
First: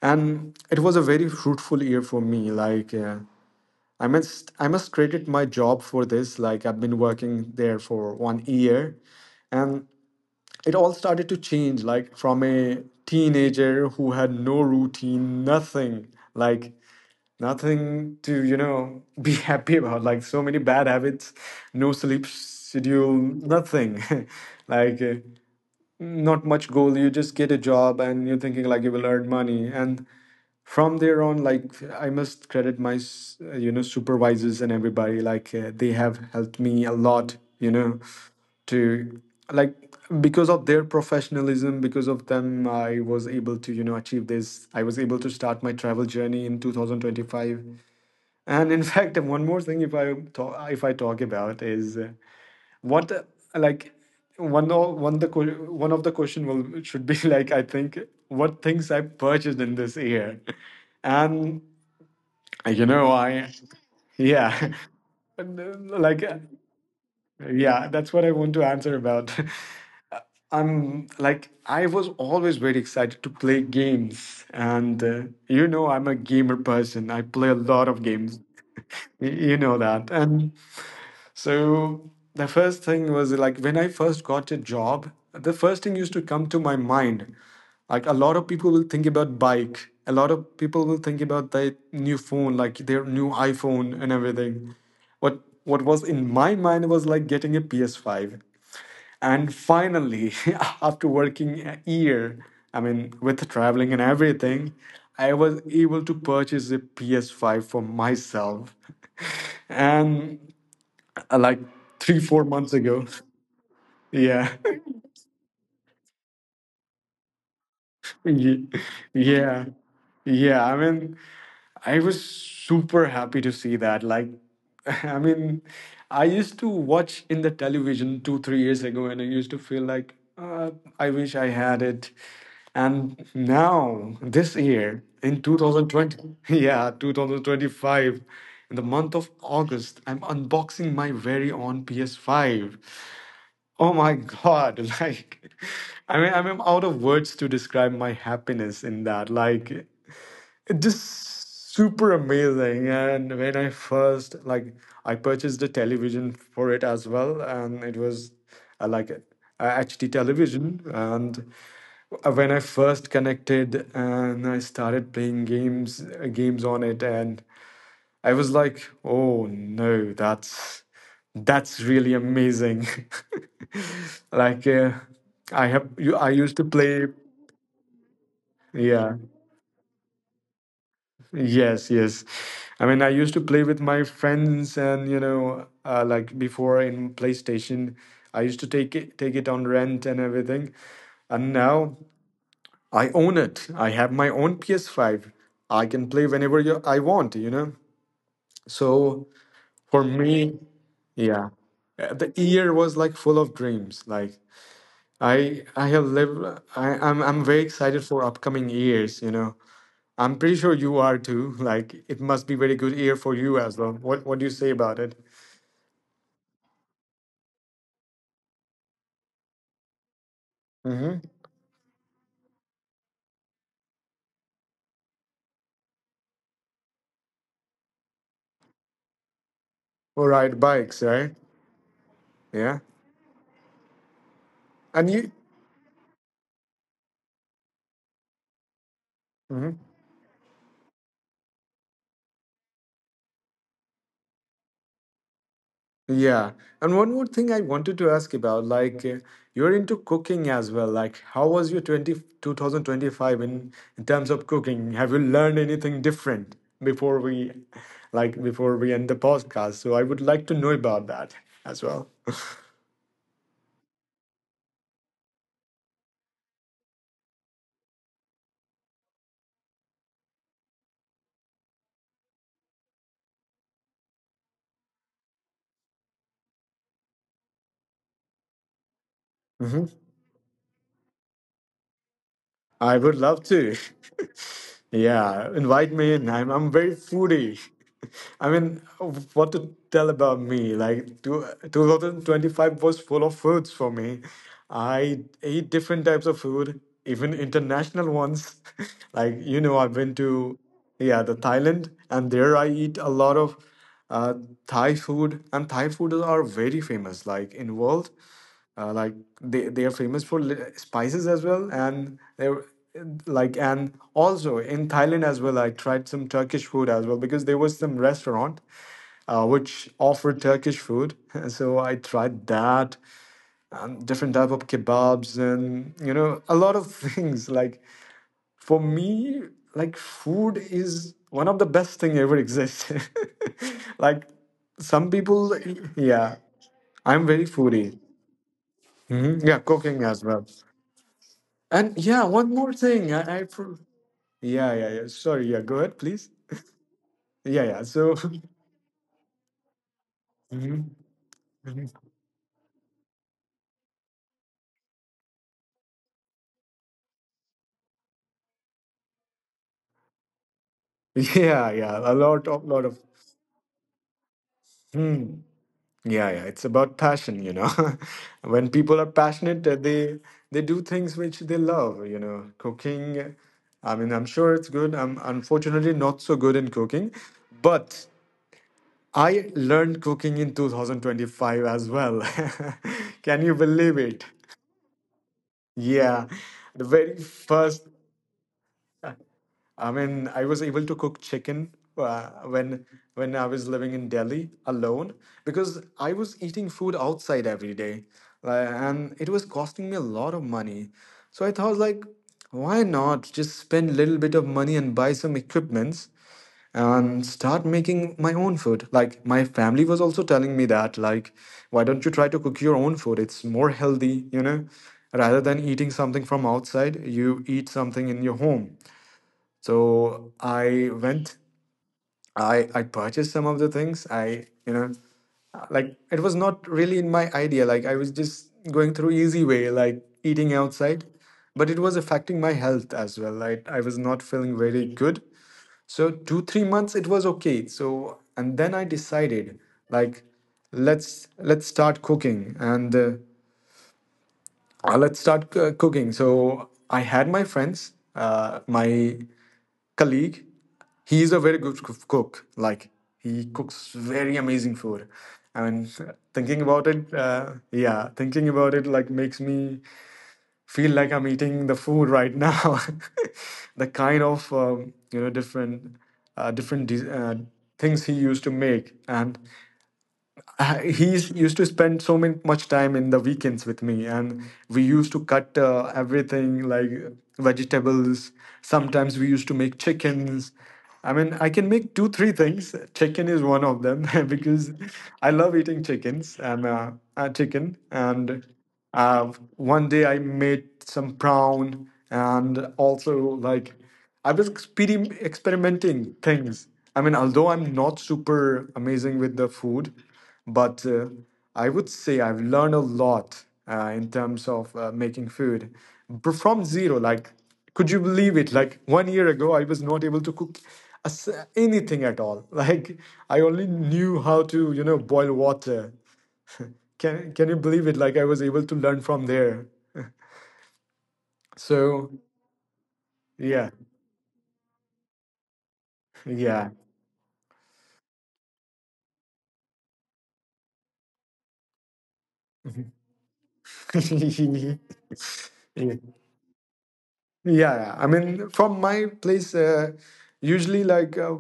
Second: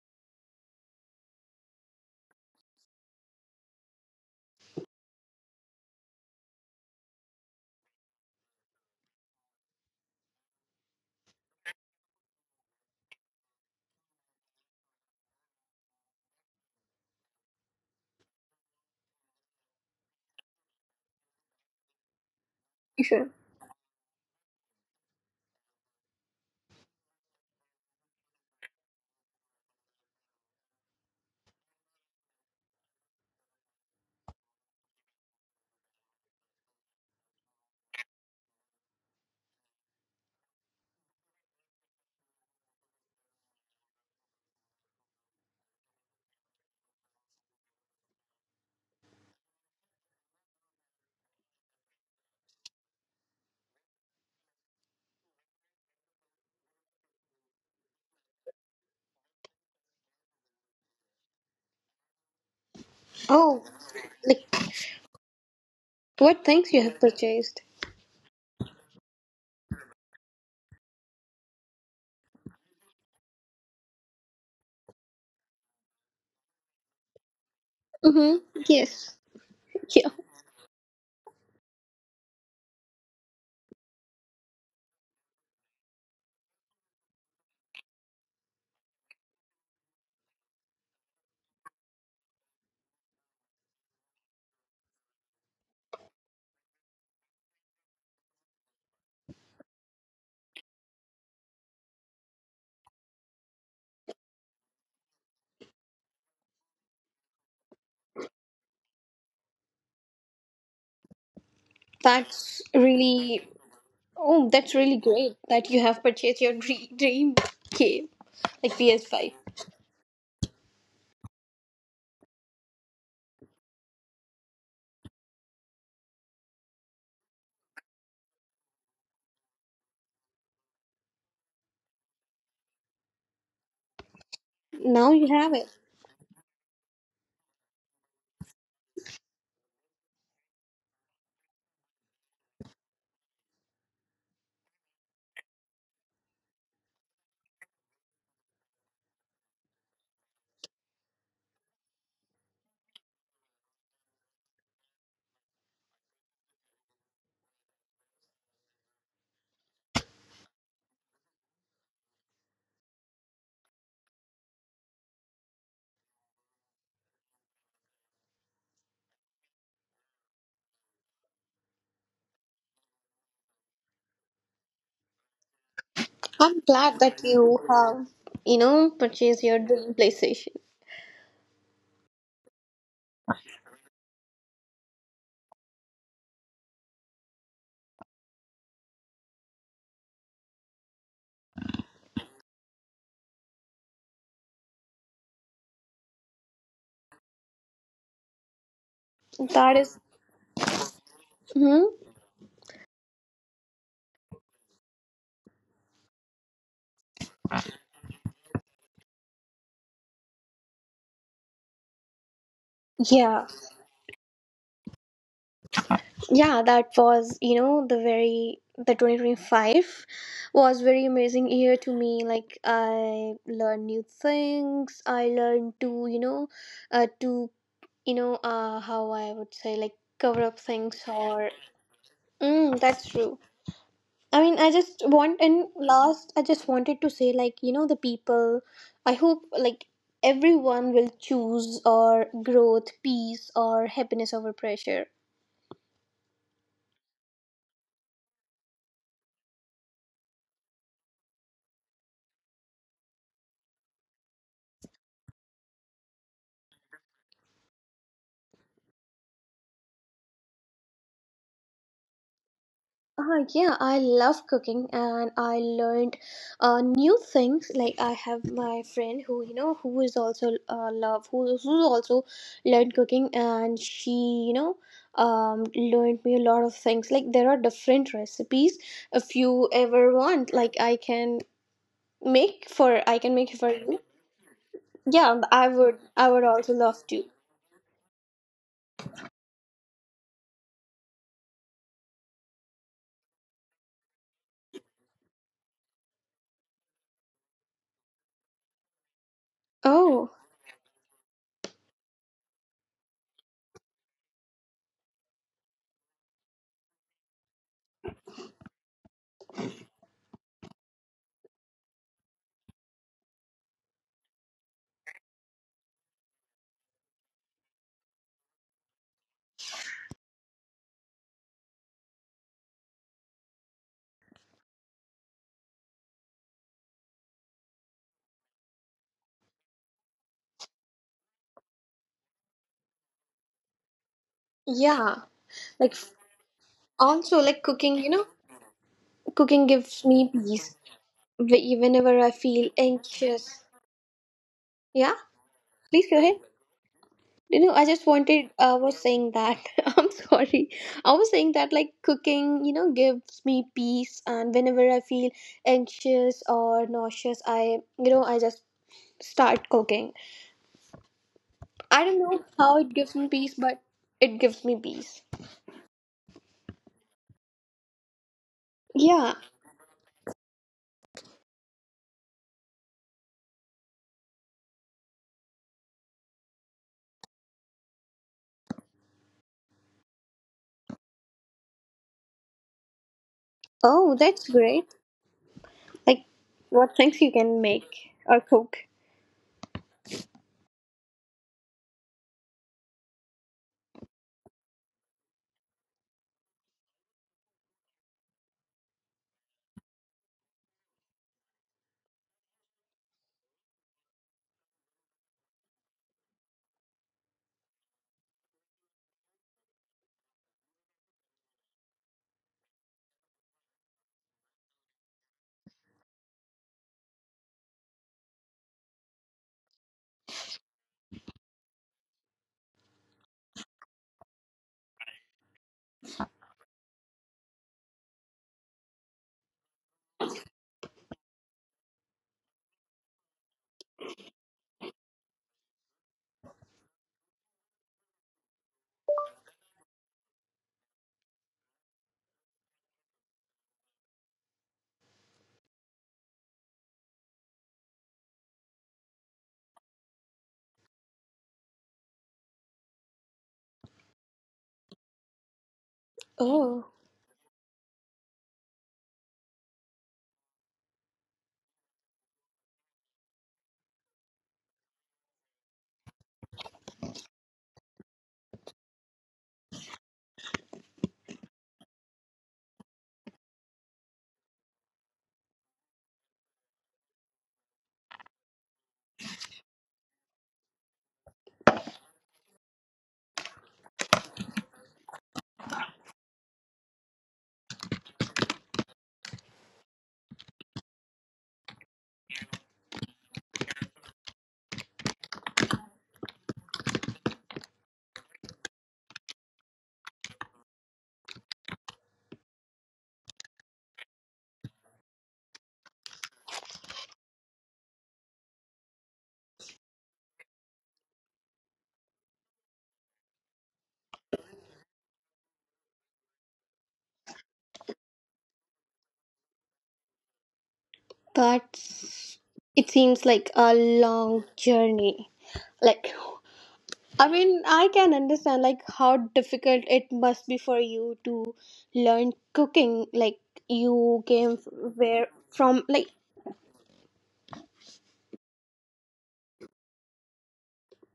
And it was a very fruitful year for me. Like I must credit my job for this. Like I've been working there for one year, and it all started to change, like from a teenager who had no routine, nothing. like Nothing to be happy about. Like so many bad habits, no sleep schedule, sure. nothing. like uh, not much goal, you just get a job and you're thinking like you will earn money. And from there on, like I must credit my supervisors and everybody. Like they have helped me a lot, you know, to, like, because of their professionalism, because of them, I was able to, you know, achieve this. I was able to start my travel journey in 2025. And in fact, one more thing, if I talk about is what like one o- one the que- one of the question will should be like I think what things I purchased in this year. And you know Oh, I like, yeah like what uh, things you have purchased? yeah, that's what I want to answer about. I'm like, I was always very excited to play games, and you know, I'm a gamer person. I play a lot of Mm-hmm. games. Yes. Y- You know Yeah. that, and So the first thing was like when I first got a job, the first thing used to come to my mind. Like a lot of people will think about bike. A lot of people will think about their new phone, like their new iPhone and everything. What was in my mind was like getting a PS5. And finally, after working a year, I mean, with traveling and everything, I was able to purchase a PS5 for myself. And uh, like three four That's months ago. really, Yeah. oh, that's really great that you have purchased your dream game, Ye- like PS5. yeah yeah. I mean, I was super happy to see that. Like, I mean, I used to watch in the television two three years ago, and I used to feel like, I wish I had it. And now this year Now you in have it. 2020 yeah 2025, in the month of August, I'm unboxing my very own PS5. Oh my God. Like, I mean, I'm out of words to describe my happiness in that. Like, it just super amazing. And when I first, like, I purchased a television for it as well. And it was a HD television. And when I first connected and I started playing games, games on it, and I was like, oh no, that's really amazing. like uh, I have you I used to I'm play. glad that you have, you know, Yeah. purchased your dream PlayStation. Yes, yes. I mean, I used to play with my friends, and you know, like before in PlayStation, I used to take it on rent and everything. And now I own it. I have my own PS5. I can play I want, you know. So That. for me, yeah, Mm-hmm. The year was like full of dreams. Like I have lived. I'm very excited for upcoming years. You know, I'm pretty sure you are too. Like it must be very good year for you Yeah. as well. What do you say about it? Yeah, that was, you know, the 2025 was very Mm-hmm. amazing year to me. Like, I learned new things. I learned to, you know, to, you know, how I would say, like, We cover ride up bikes, things, right? or Yeah, mm, that's true. I mean, I and just you. want, and last I just wanted to say, like, you know, the people, I hope Mm-hmm. like everyone will choose or growth, peace or happiness over pressure. Yeah. And one more thing I wanted to ask about, like you're into cooking as well. Like how was your 20 2025 in, terms of cooking? Have you learned anything different before we like before we end the podcast? So I would like to know about that as well. Yeah, I love cooking and I learned new things. Like, I have my friend who, you know, who is also, love who also learned cooking, and she, you know, um, learned me a lot of things. Like, there are different recipes. If you ever want, like, I would I love can make to. for you. Yeah, Yeah, I invite me would, in. I would I'm also very love to. foodie. I mean, what to tell about me? Like 2025 was full of foods for me. I ate different types of food, even international ones. Like, you know, I've been to Oh yeah, the Thailand, and there I eat a lot of uh, Thai food. And Thai food are very famous, like in world. uh, like they are famous for spices as well. And they're like. And also in Thailand as well, I tried some Turkish food as well, because there was some restaurant which offered Turkish food. So I tried that, and different type of kebabs and you know a lot of things. Like for me, like food is one of the best thing ever exists. Like some yeah, people like f- yeah I'm very also like foodie. cooking. You know, Mhm. Yeah, cooking cooking gives as me well. peace. And yeah, Whenever I one more feel thing. Anxious. Yeah, yeah, yeah. Yeah, Sorry, yeah. Go ahead, please please. go ahead. Yeah, You yeah. know, I So, just wanted, I was saying that, I'm sorry. mhm, I was saying that, mhm. like, cooking, you know, gives me peace. And whenever I feel anxious or nauseous, I, you know, I just start cooking. Yeah, yeah. A I don't lot know of, lot how of. it gives me peace, but it gives me peace. Hmm. Yeah, yeah. It's about passion, you know. When people are Yeah. passionate, they do things which they love. You know, cooking. I mean, I'm sure it's good. I'm unfortunately not so good in cooking, but I learned cooking in 2025 as well. Can you believe it? Oh, that's great. Yeah, Like, the what very things you can first. make or cook? I mean, I was able to cook chicken when when I was living in Delhi alone, because I was eating food outside every day, and it was costing me a lot of money. So I thought, like, why not just spend a little bit of money and buy some equipments and start making my own food? Like, my family was also telling me that, like, why don't you try to cook your own food? It's more healthy, you know, rather than eating something from outside. You eat something in your home. So I went, I purchased some of the things. I you know, like it was not really in my idea. Like I was just going through easy way, like eating outside, but it was affecting my health as well. I was not feeling very good. So two three months it was okay. So and then I decided, like, let's start cooking, and let's start cooking. So I had my friends, my colleague, he is a very good cook. Like he cooks very amazing food. I mean, thinking about Oh, it, thinking about it like makes me feel like I'm eating the food right now. The kind of you know, different uh, different de- uh, things he used to make. And he used to spend so many, much time in the weekends with me. And we used to cut everything, like vegetables. Sometimes we used to make chickens. I mean, I can make two three things. Chicken is one of them, because I love eating chickens, and chicken. And one day I made some prawn, and also like I was experimenting things. I mean, although I'm not super amazing with the food, but I would say I've learned a lot in terms of making food. From zero. Like, could you believe it? Like, one year ago, I was not able to cook a s- anything at all. Like, I only knew how to, you know, boil water. Can you believe it? Like, I was able to learn from there. So, that's, it seems yeah, like a long journey. Like, yeah. I mean, I can understand like how difficult it must be for you to learn cooking. Like, you came f- where yeah. from? Like, Yeah, yeah. I mean, from my place, usually like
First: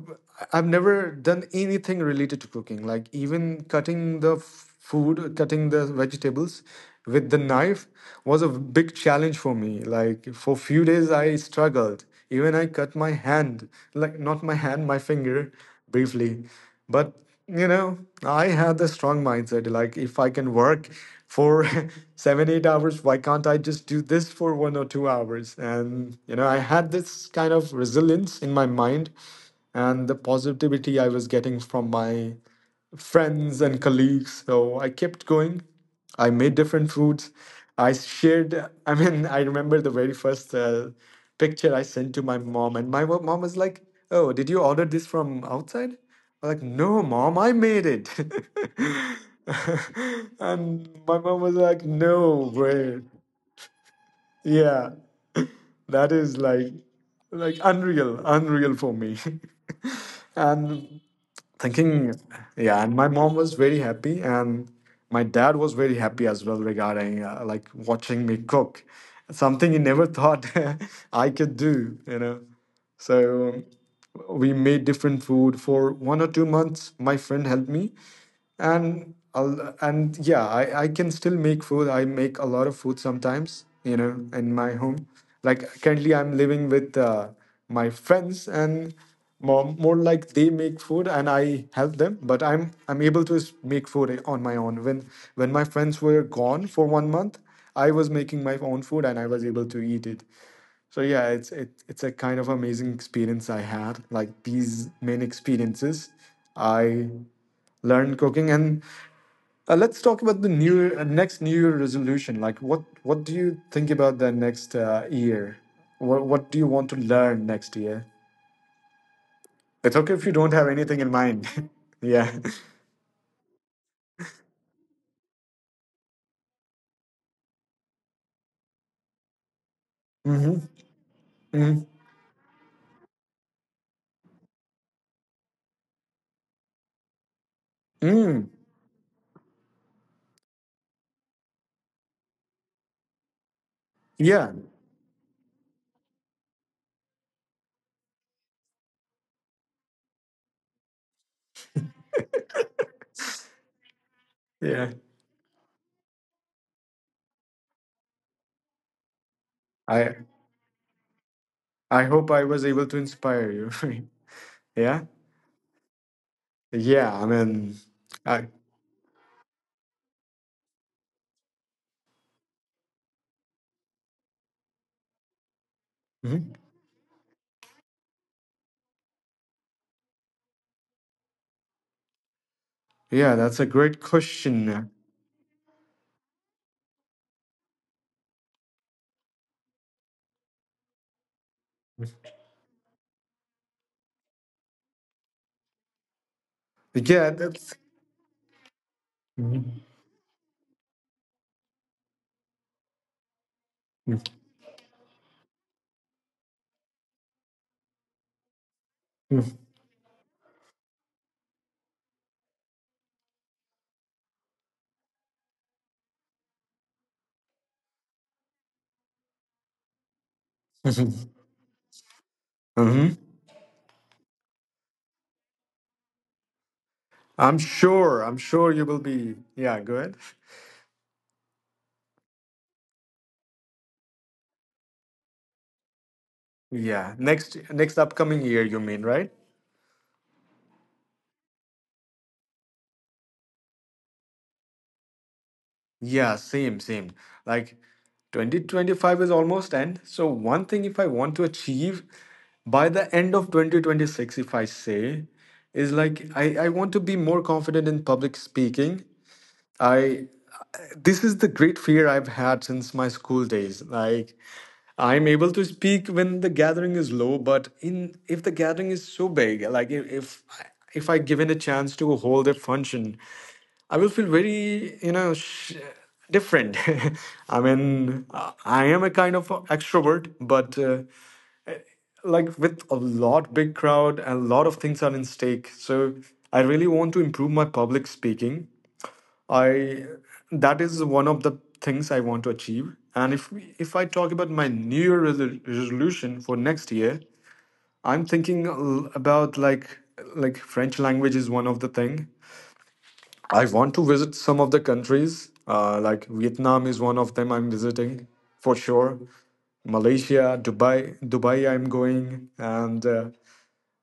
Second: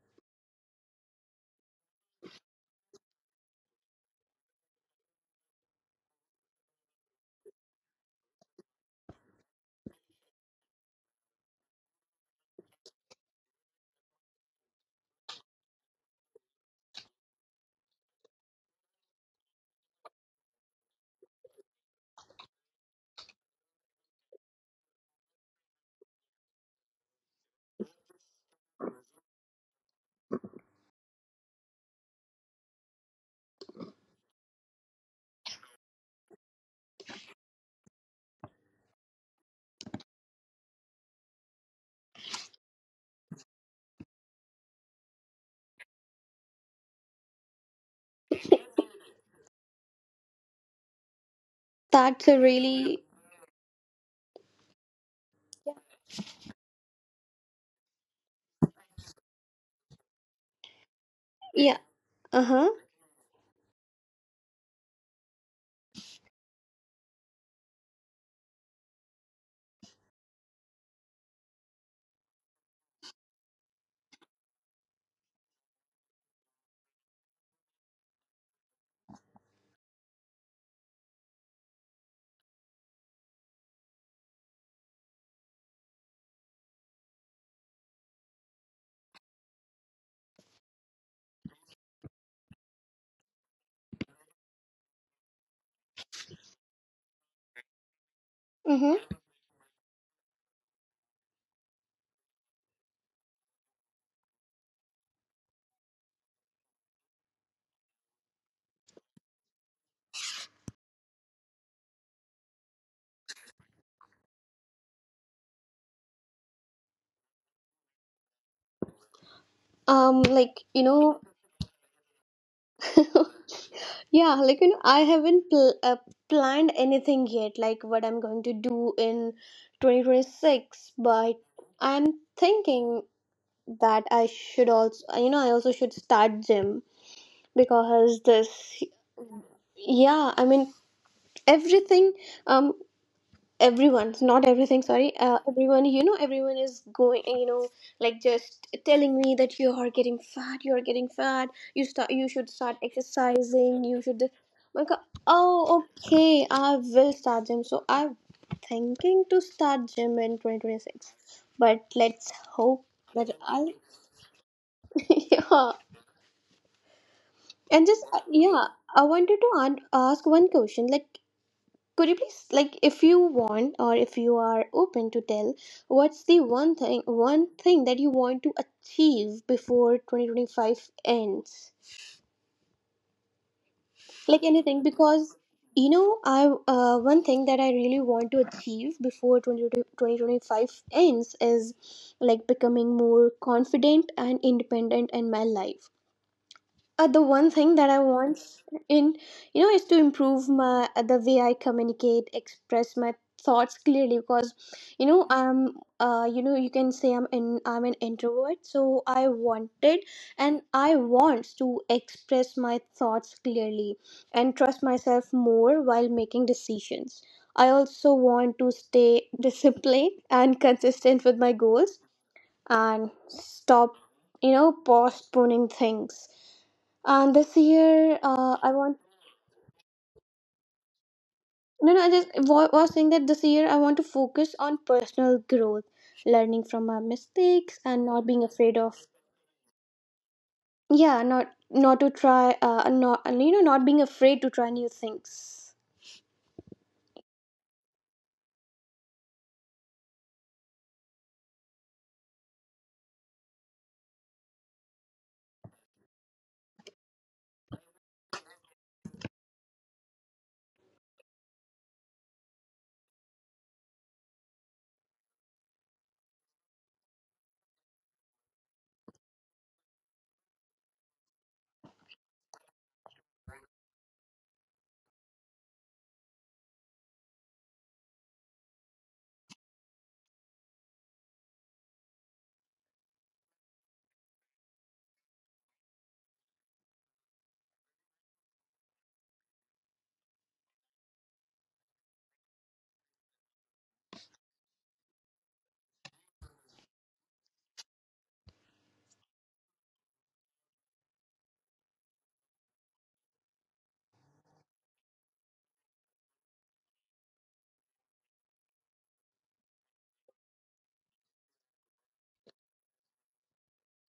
I've never done anything related to cooking, like even cutting the food, cutting the vegetables with the knife, was a big challenge for me. Like for few days, I struggled. Even I cut my hand, like not my hand, my finger briefly, but you know, I had the strong mindset, like, if I can work for seven, eight hours, why can't I just do this for one or two hours? And, you know, I had this kind of resilience in my mind and the positivity I was getting from my friends and colleagues. So I kept going. I made different foods. I shared, I mean, I remember the very first picture I sent to my mom, and my mom was like, oh, did you order this from outside? I'm like, no, mom, I made it. And my mom was like, that's a no way. really, Yeah, that is like, unreal, unreal for me. And yeah. thinking, Uh-huh. yeah, and my mom was very happy, and my dad was very happy as well regarding like watching me cook, something he never thought I could do, you know. So we made different food for one or two months. My friend helped me, and yeah, I can still make food. I make a lot of food sometimes, you know, in my home. Like currently I'm living with my friends, and more like they make food and I help them. But I'm able to make food on my own when my friends were gone for one month, I was making my own food Mm-hmm. and I was able to eat it. So yeah, it's a kind of amazing experience I had. Like these main experiences, I learned cooking. And let's talk about the next New Year resolution. Like, what do you think about that next year? What do you want to learn next year? It's okay if Um, you don't like, have you anything in know, mind. Yeah. yeah, like, you know, I haven't planned anything yet, like what I'm going to do in Mm-hmm. 2026. But Mm-hmm. I'm thinking that I should also, you know, I also should start gym, because Mm. this, yeah, I mean, everything, um, everyone, not Yeah. everything, sorry, everyone, you know, everyone is going, you know, like just telling me that you are getting fat, you are getting fat, you should start exercising, you should, my Yeah. god. Oh, okay, I will start gym. So, I'm thinking to start I gym in 2026. But I let's hope I was hope able to that inspire I'll you. Yeah. yeah. Yeah. I mean, and just uh, I. yeah I wanted to ask one question, like, could you please, like, if you want, or if you are open to tell, what's the Mhm. one thing that you want to achieve before 2025 ends? Yeah, that's a great Like anything, question. because, you know, I, one thing that I really want to achieve before twenty twenty twenty five ends is like becoming more confident and independent in my life. The Yeah, one thing that's. that I want in, you know, Mm-hmm. is to improve my, the way I communicate, express my thoughts clearly. Because, you know, I'm, you know, you can say I'm in I'm an introvert. So, I wanted and I want to express my thoughts clearly, and trust myself more while making decisions. I also want to stay disciplined and consistent with Mm-hmm. my goals, and Mm-hmm. stop, you know, postponing things. And this I'm year, sure. I'm I sure you want, will be. Yeah, go ahead. no, no. I just was saying that this year I want to focus on personal growth, learning from my Yeah, mistakes, and next not being upcoming year, afraid you of, mean, right? yeah, not not to try, not and, you know, not being afraid to try new things. Yeah, same, same. Like 2025 is almost end. So one thing if I want to achieve by the end of 2026, if I say, is like I want to be more confident in public speaking. I This is the great fear I've had since my school days. Like I'm able to speak when the gathering is low, but in if the gathering is so big, like if I given a chance to hold a function, I will feel very different. I am a kind of a extrovert, but like with a lot big crowd, a lot of things are in stake. So I really want to improve my public speaking I That is one of the things I want to achieve. And if I talk about my New Year resolution for next year, I'm thinking about like French language is one of the thing. I want to visit some of the countries. Like Vietnam is one of them I'm visiting for sure. Malaysia, Dubai, Dubai I'm going, and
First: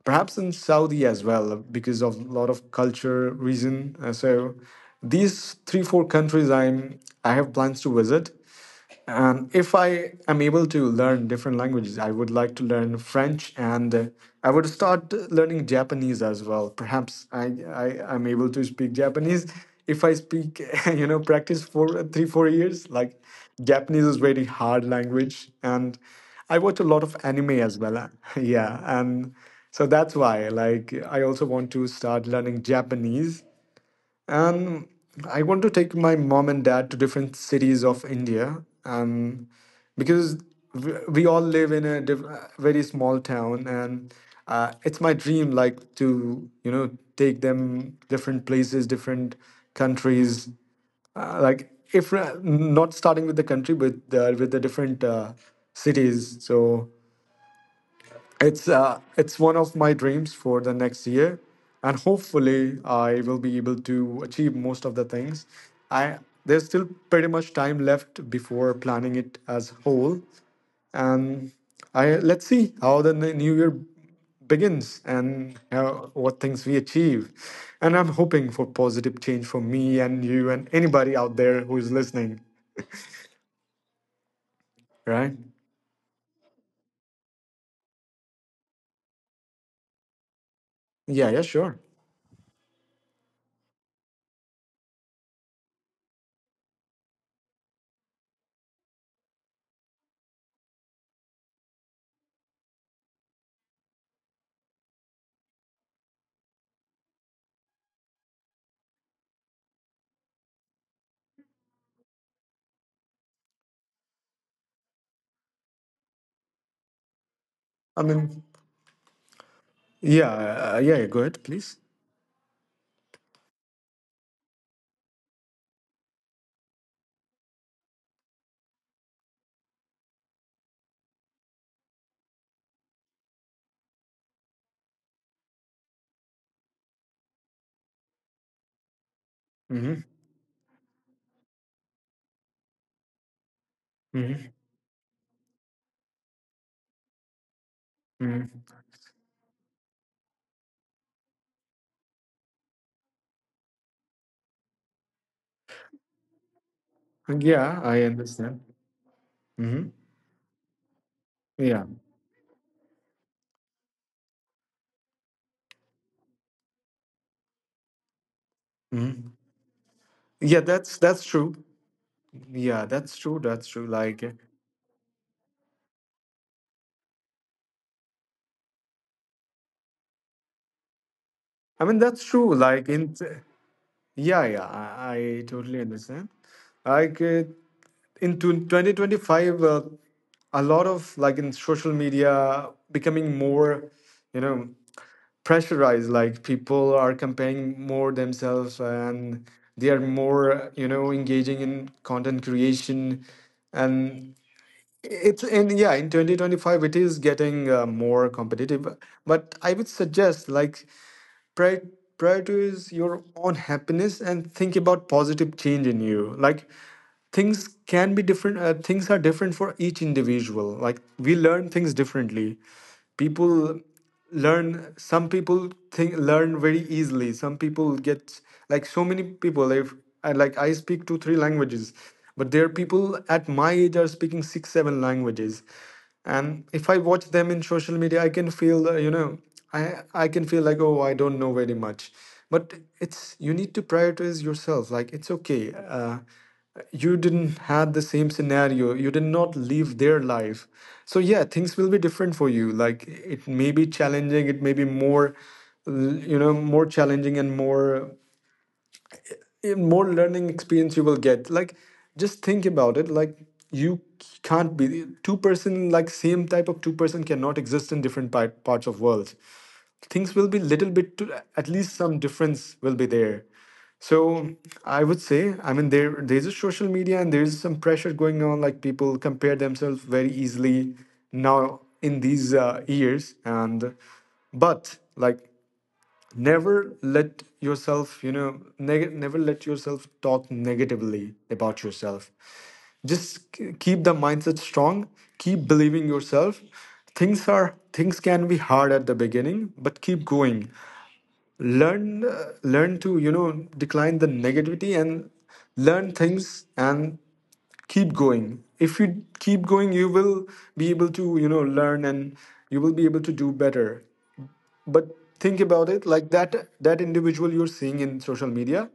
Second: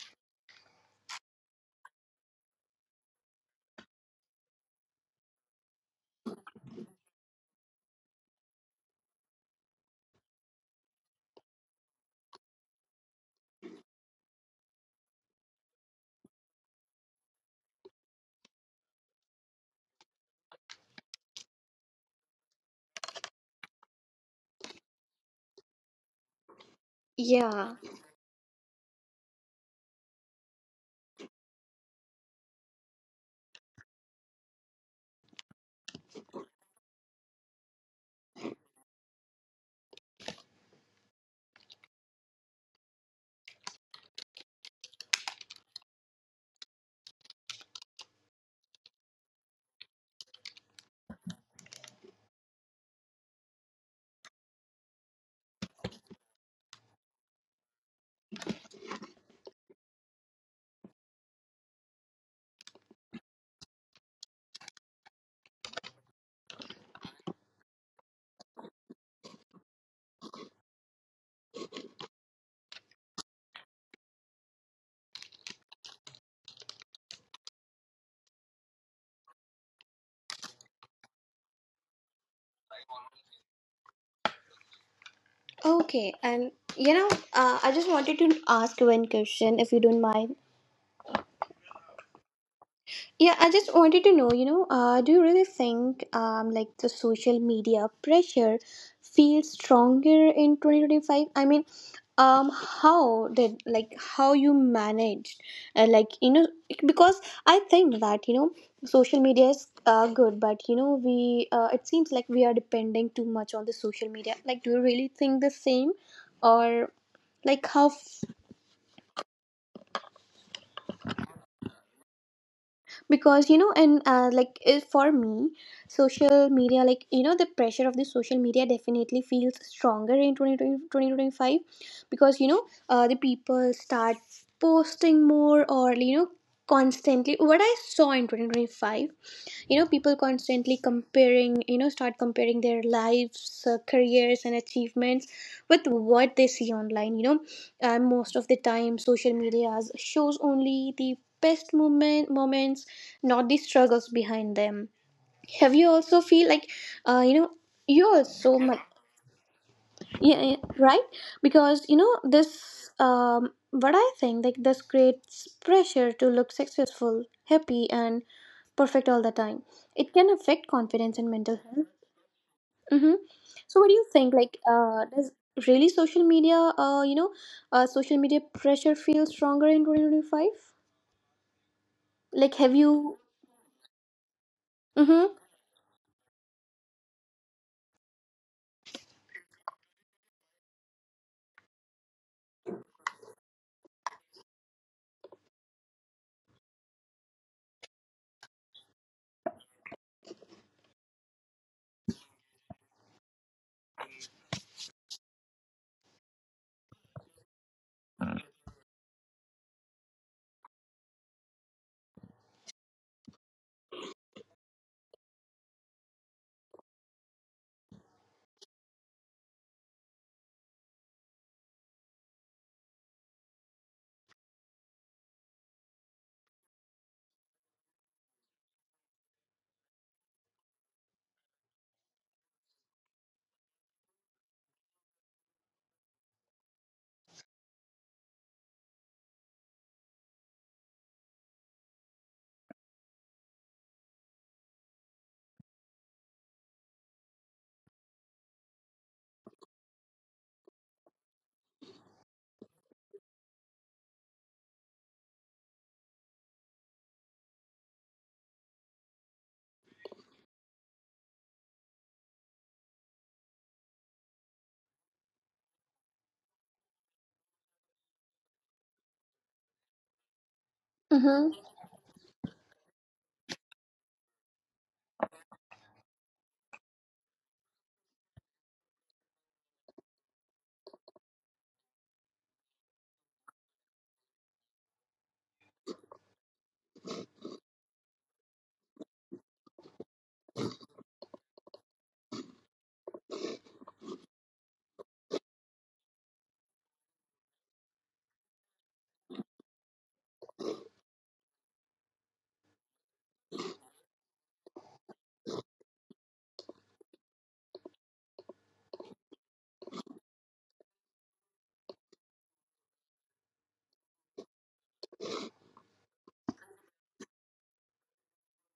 perhaps in Saudi as well because of a lot of culture reason. So these 3 4 countries I have plans to visit, and if I am able to learn different languages, I would like to learn French and I would start learning Japanese as well. Perhaps I am able to speak Japanese. If I speak, practice for three, 4 years, like Japanese is very hard language. And I watch a lot of anime Yeah. as well. Yeah. And so I also want to start learning Japanese and I want to take my mom and dad to different cities of India, and because we all live in a very small town, and it's my dream, like to take them different places, different countries, like if not starting with the country, but with the different cities. So it's one of my dreams for the next year and hopefully I will be able to achieve most of the things I There's still pretty much time left before planning it as whole. And I let's see how the new year begins and how, what things we achieve. And I'm hoping for positive change for me and you and anybody out there who is listening right. Okay. And you know, I just wanted to ask one question, if you don't mind. Yeah, yeah, sure. Yeah, I just wanted to know, you know, do you really think, like, the social media pressure feels stronger in 2025? I mean, how did, like, how you managed, like, you know, because I think that, you know, social media is, good, but, you know, we, it seems like we are depending too much on the social media. Like, do you really think the same, or like how? i mean yeah, yeah, go ahead please. Because, you know, and, like, if for me, social media, like, you know, the pressure of the social media definitely feels stronger in 2020 2025. Because, you know, the people start posting more, or, you know, constantly, what I saw in 2025, you know, Mm-hmm. people constantly comparing, you know, start comparing their lives, careers and Mm-hmm. achievements with what they see online, you know. And most of the Mhm. time social media shows only the best moments, not the struggles behind them. Have you also feel like, you know, Yeah, you I also understand. Mhm. yeah, yeah, right, because, you Yeah. know, this, um, what I think, like, this creates pressure to look successful, happy, and perfect all the Mhm. time. It can affect Yeah, confidence and that's mental true. health. Yeah, Mm-hmm. that's true. So what That's do you true. think, Like, like, does really social media, social media pressure feel stronger in 2025? I mean, that's Like, have true. Like you, in, yeah, yeah, mm-hmm, I totally understand. Like uh, in 2025, a lot of like in social media becoming more, you know, pressurized. Like people are comparing more themselves and they are more, you know, engaging in content creation and in 2025 it is getting more competitive, but I would suggest like Prior- prioritize your own happiness and think about positive change in you. Like things can be different. Things are different for each individual. Like we learn things differently. People learn Some people think learn very easily, some people get like so many people. If I, Like I speak 2 3 languages, but there are people at my age are speaking 6 7 languages. And if I watch them in social media I can feel, i I can feel like, oh, I don't know very much. But it's you need to prioritize yourself. It's okay, you didn't had the same scenario, you did not live their life. So yeah, things will be different for you. Like it may be challenging, it may be more more challenging and more learning experience you will get. Like just think about it. Like you can't be two person. Like same type of two-person cannot exist in different parts of world. Things will be little bit to, mm-hmm, at least some difference will be there. So I would say, I mean, there's a social media and there's some pressure going on. Like people compare themselves very easily now in these years. And but like never let yourself, you know, never let yourself talk negatively about yourself. Just keep the mindset strong, keep believing yourself. Things can be hard at the beginning but keep going. Learn learn to, you know, decline the negativity and learn things and keep going. If you keep going you will be able to, you know, learn and you will be able to do better. But think about it like that. That individual you're seeing in social media,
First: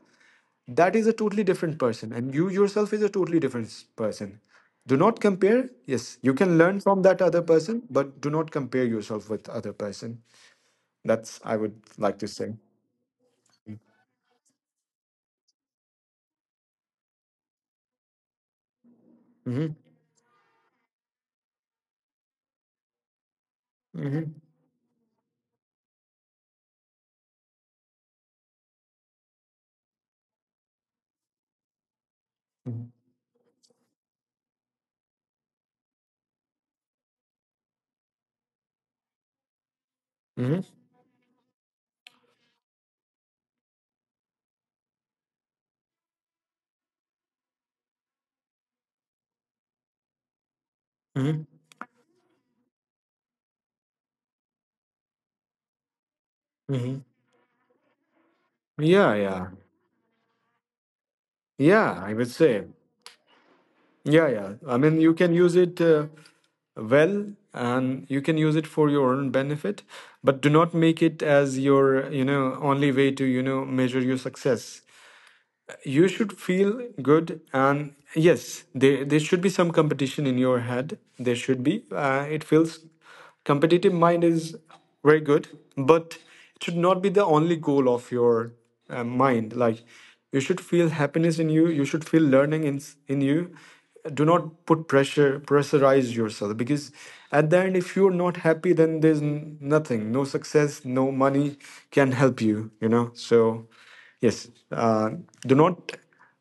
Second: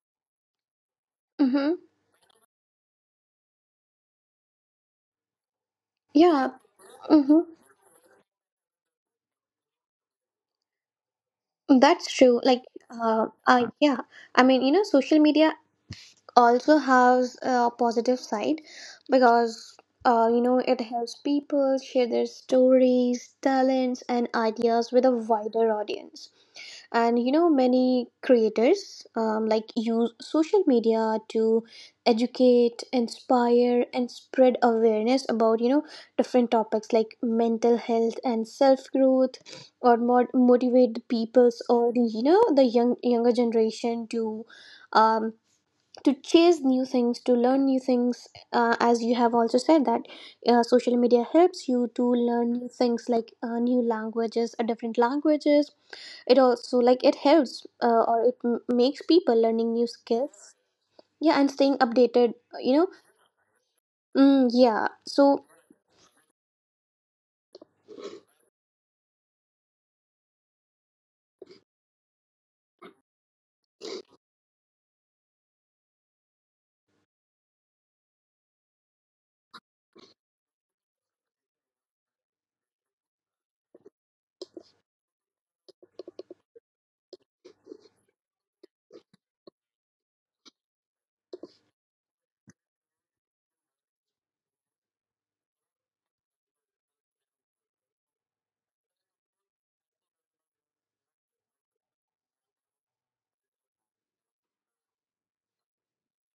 that is a totally different mm-hmm, person, and you yourself is a totally different person. Do not compare. Yes, you yeah, can learn from that mm-hmm. other person, but do not compare yourself with other person. That's I would That's like to true. say. Like, I, yeah, I mean, you know, social media also has a positive side, Mhm, because, you know, it helps people share their stories, talents, and mhm, ideas with a wider audience. And, you know, many creators, like, use social media to educate, mhm, inspire, and spread awareness about, you know, different topics like mental health and self growth, or more mhm, motivate the peoples, or, the, you know, the younger generation to, um, to chase new things, to learn new things, as you have also said that, social media mhm, helps you to learn new things like, new languages, different languages. It also, mhm. like, it helps, makes Yeah, people yeah. learning new skills, yeah, and staying Yeah, I would updated, say. you know. Yeah, yeah. Mm, I yeah. mean, you can So, use it and you can use it for your own benefit, but do not make it as your, you know, only way to, you know, measure your success. You should feel good. And yes, there should be some competition in your head. There should be it feels competitive mind is very good. But it should not be the only goal of your mind. Like you should feel happiness in you, you should feel learning in in you. Do not put pressure pressurize yourself, because at the end if you're not happy, then there's nothing, no success, no money can help you, you know. So yes. Do not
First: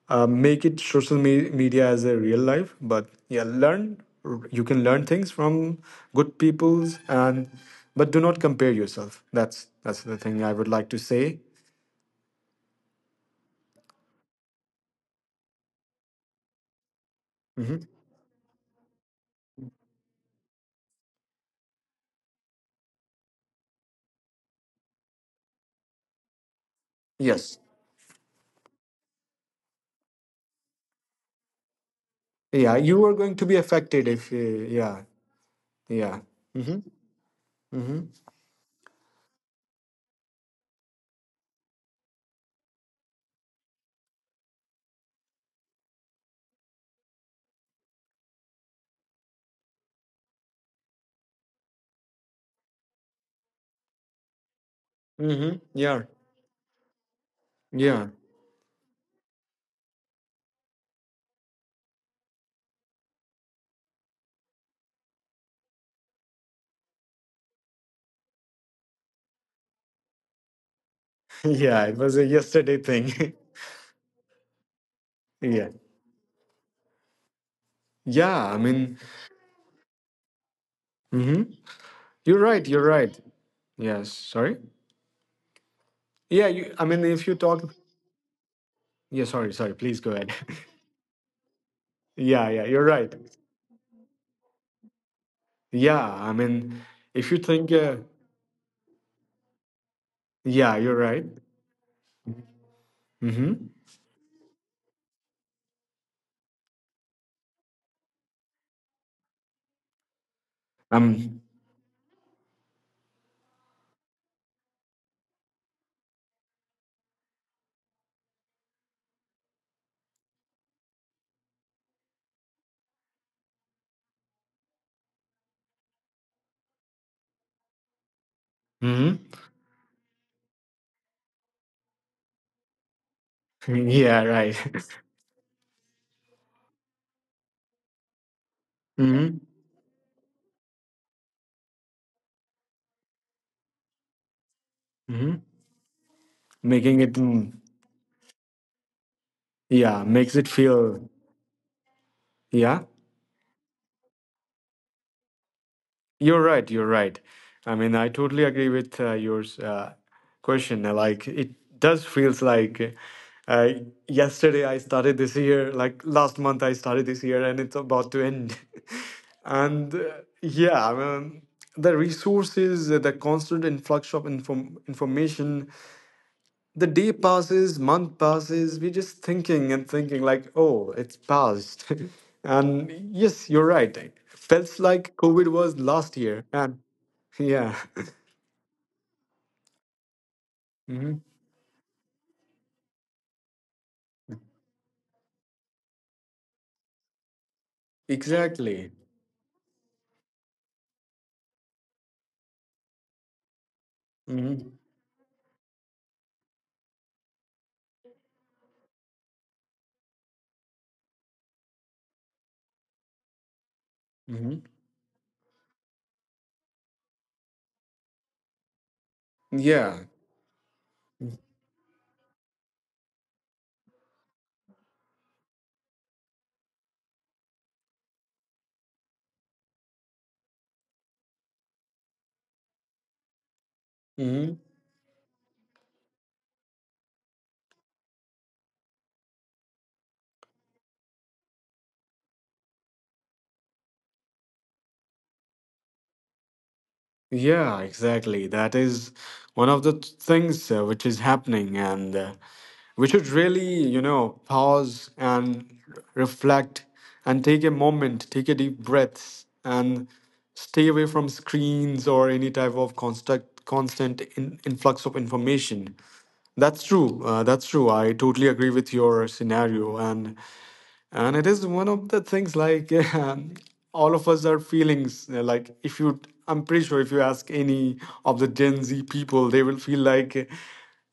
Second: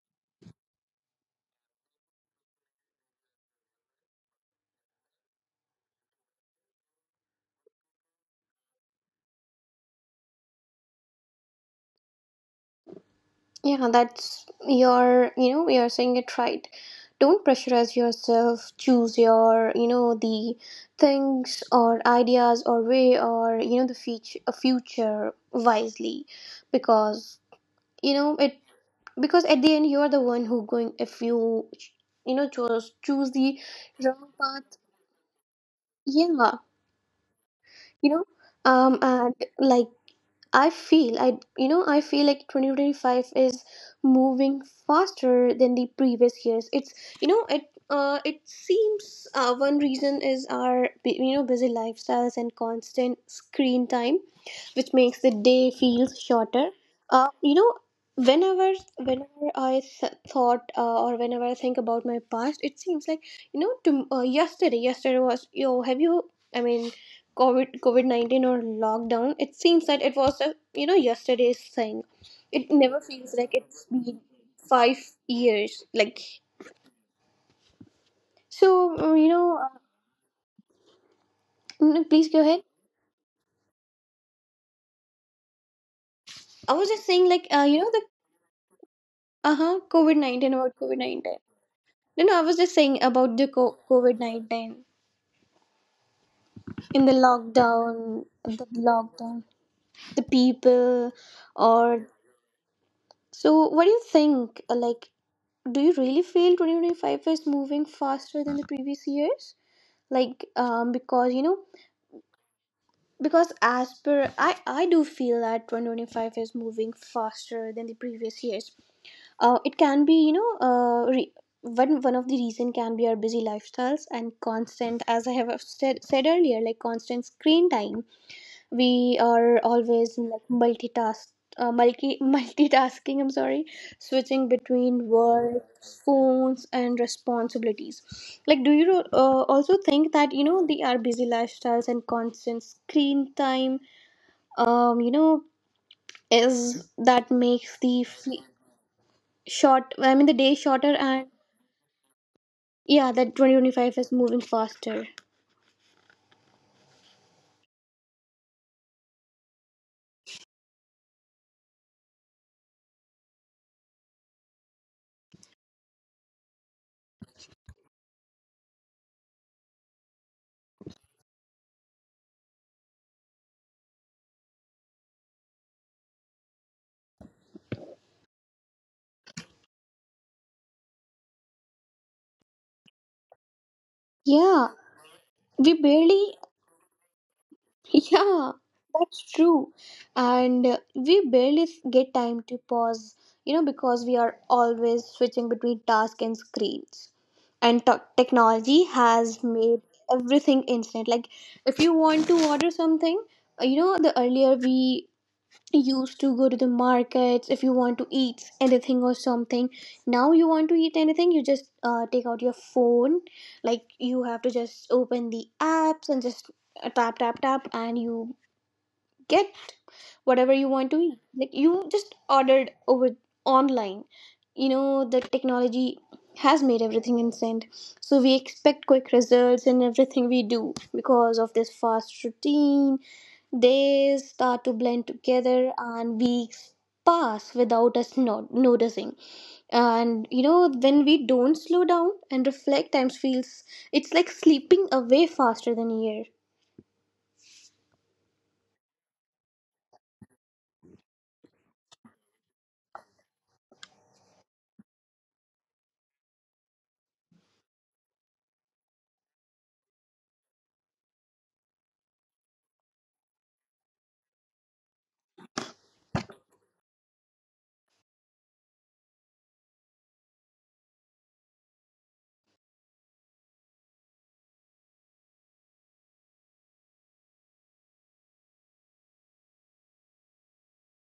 make it social media as a real life, but yeah, learn. You can learn things from good peoples, and but do not compare yourself. That's the thing I would like to say. yeah, that's your, you know, you're saying it right. Don't Hmm. pressurize yourself. Choose your, you know, the things or ideas or way, or, you know, the future wisely. Because, Yes. you know, it, because at the end you're the one who going, if you, you know, Yeah, choose, you are choose going to be the affected wrong if. Path. Yeah. Yeah. Yeah. Mm-hmm. Mm-hmm. You know, and like, I you know, I feel like 2025 is moving faster than the previous years. It's, you know, it, it seems, one reason is our you know, busy lifestyles and constant screen time, which makes the Mm-hmm. day Yeah. feel shorter. You know, Yeah. whenever I thought, or whenever I think about my past, it seems like, you know, to, uh, yesterday was yo have you I mean COVID, COVID 19, or lockdown, it seems that it was a, you know, yesterday's Yeah, it thing. was a It yesterday never thing. feels like it's been five yeah. years. Like, Yeah. I mean. so, Mm-hmm. no, please You're go ahead. right. You're right. Yes. Sorry. Yeah, you, I I was mean, just if saying, you like, talk, you know, the yeah, sorry, uh sorry, huh please go COVID ahead. 19, about COVID 19. No, no, I Yeah, was yeah, just you're saying right. about the COVID 19, Yeah, I mean, in the if you think, lockdown, the lockdown, the yeah, you're people, right. or, Mm-hmm. so, what do you think, like, do you really feel 2025 is moving faster than the previous years? Like, because, Um, you know, because as per I do feel that 2025 is moving faster than the previous years. It can be, you know, one of the reason can be our busy lifestyles and constant, as I have said earlier, like constant screen time. We mm-hmm. are always, like, multitask multi multitasking, I'm sorry, Yeah, switching right. between work, phones, and responsibilities. Like, do you, Mm-hmm. Also think that, you know, the our busy lifestyles and constant screen time, um, you Mm-hmm. know, is Making it, that mm, makes the short, yeah, I mean, the makes it day shorter, feel, and yeah. yeah, that 2025 is moving faster. You're right. You're right. I mean, I totally agree with your question. Like, it does feels like uh, yesterday I started this year, like last month I started this year, and it's about to end. And yeah, I mean, the resources, the constant influx of information, the day passes, month passes. We're just thinking and thinking, like, oh, it's passed. And yes, you're right. It Yeah, felt like COVID we was last barely. year. And. Yeah. Yeah, that's true. And, Hmm. we barely get time to pause, you know, because we are always switching between tasks and screens. And technology Exactly. has made everything instant. Like, if you want to order something, you know, the Hmm. earlier we used to go to the markets. If you want to eat anything or something, now you want to eat anything, you just, take out your phone. Like, you have to Hmm. just open the apps and just, tap, tap, tap, and you get Yeah. whatever you want to eat. Like, you just ordered over online. You know, the technology has made everything instant. So we expect quick results in everything we do. Because of this fast routine, days Hmm. start to blend together and weeks pass without us not noticing. And you know, when we don't slow down and reflect, times feels, it's like sleeping away faster than a year. Yeah, exactly. That is one of the things which is happening, and we should really, you know, pause and reflect and take a moment, take a deep breath, and stay away from screens or any type of constant, influx of information. That's true. That's true. I totally agree with your scenario, and it is one of the things like all of us are feelings like if you. I'm pretty sure if you ask any of the gen z people, they will feel like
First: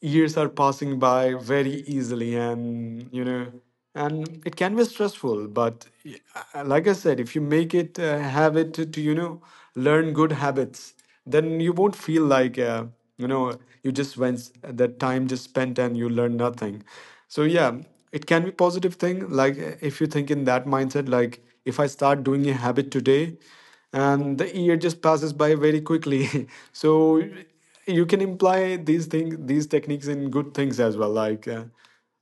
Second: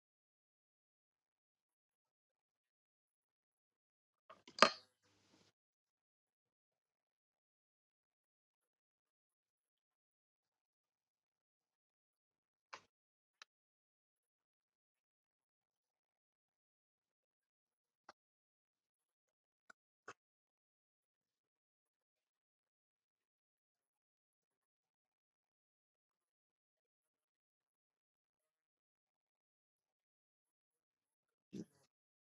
years are passing by very easily, and you know, and it can be stressful. But like I said, if you make it habit to, you know, learn good habits, then you won't feel like you know, you just went that time just spent and you learn nothing. So yeah, it can be positive thing. Like if you think in that mindset, like if I start doing a habit today and the year just passes by very quickly. So you can imply these things, these techniques in good things as well. Like uh,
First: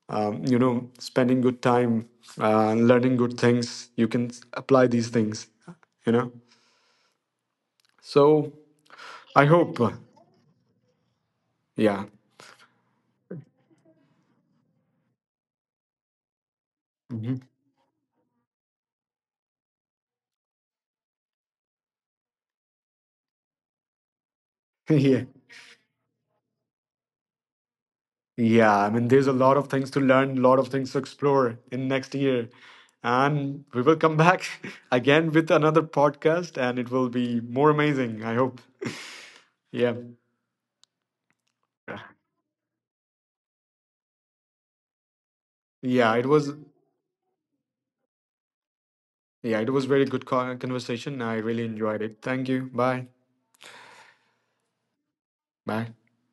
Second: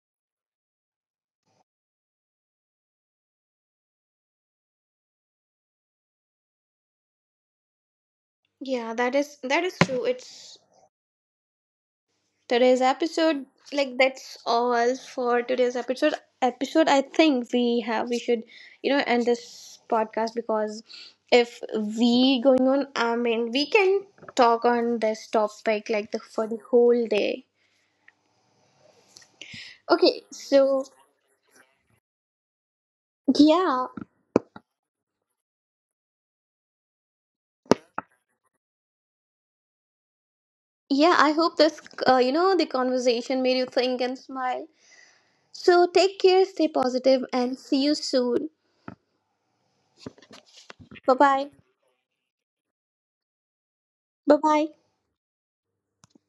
um, you know, spending good time, learning good things, you can apply these things, you know. So Yeah, that is, I that is hope. true. It's Yeah. today's episode. Like, that's all for today's episode. Episode, I think we have we should, you know, end this podcast, because if we going on, I mean, we can talk on Yeah. this topic like the for the whole day. Yeah. I mean, there's a lot of things to Okay, learn, a lot of so, things to explore in next year. And we yeah, will come back again with another podcast and it will be more amazing, I hope. Yeah. yeah. I hope this, you know, the conversation made you think and smile. So Yeah, take it care, was stay positive, and see you soon. yeah, it was very good Bye conversation. I bye. really enjoyed it. Thank you. Bye. Bye bye. Bye.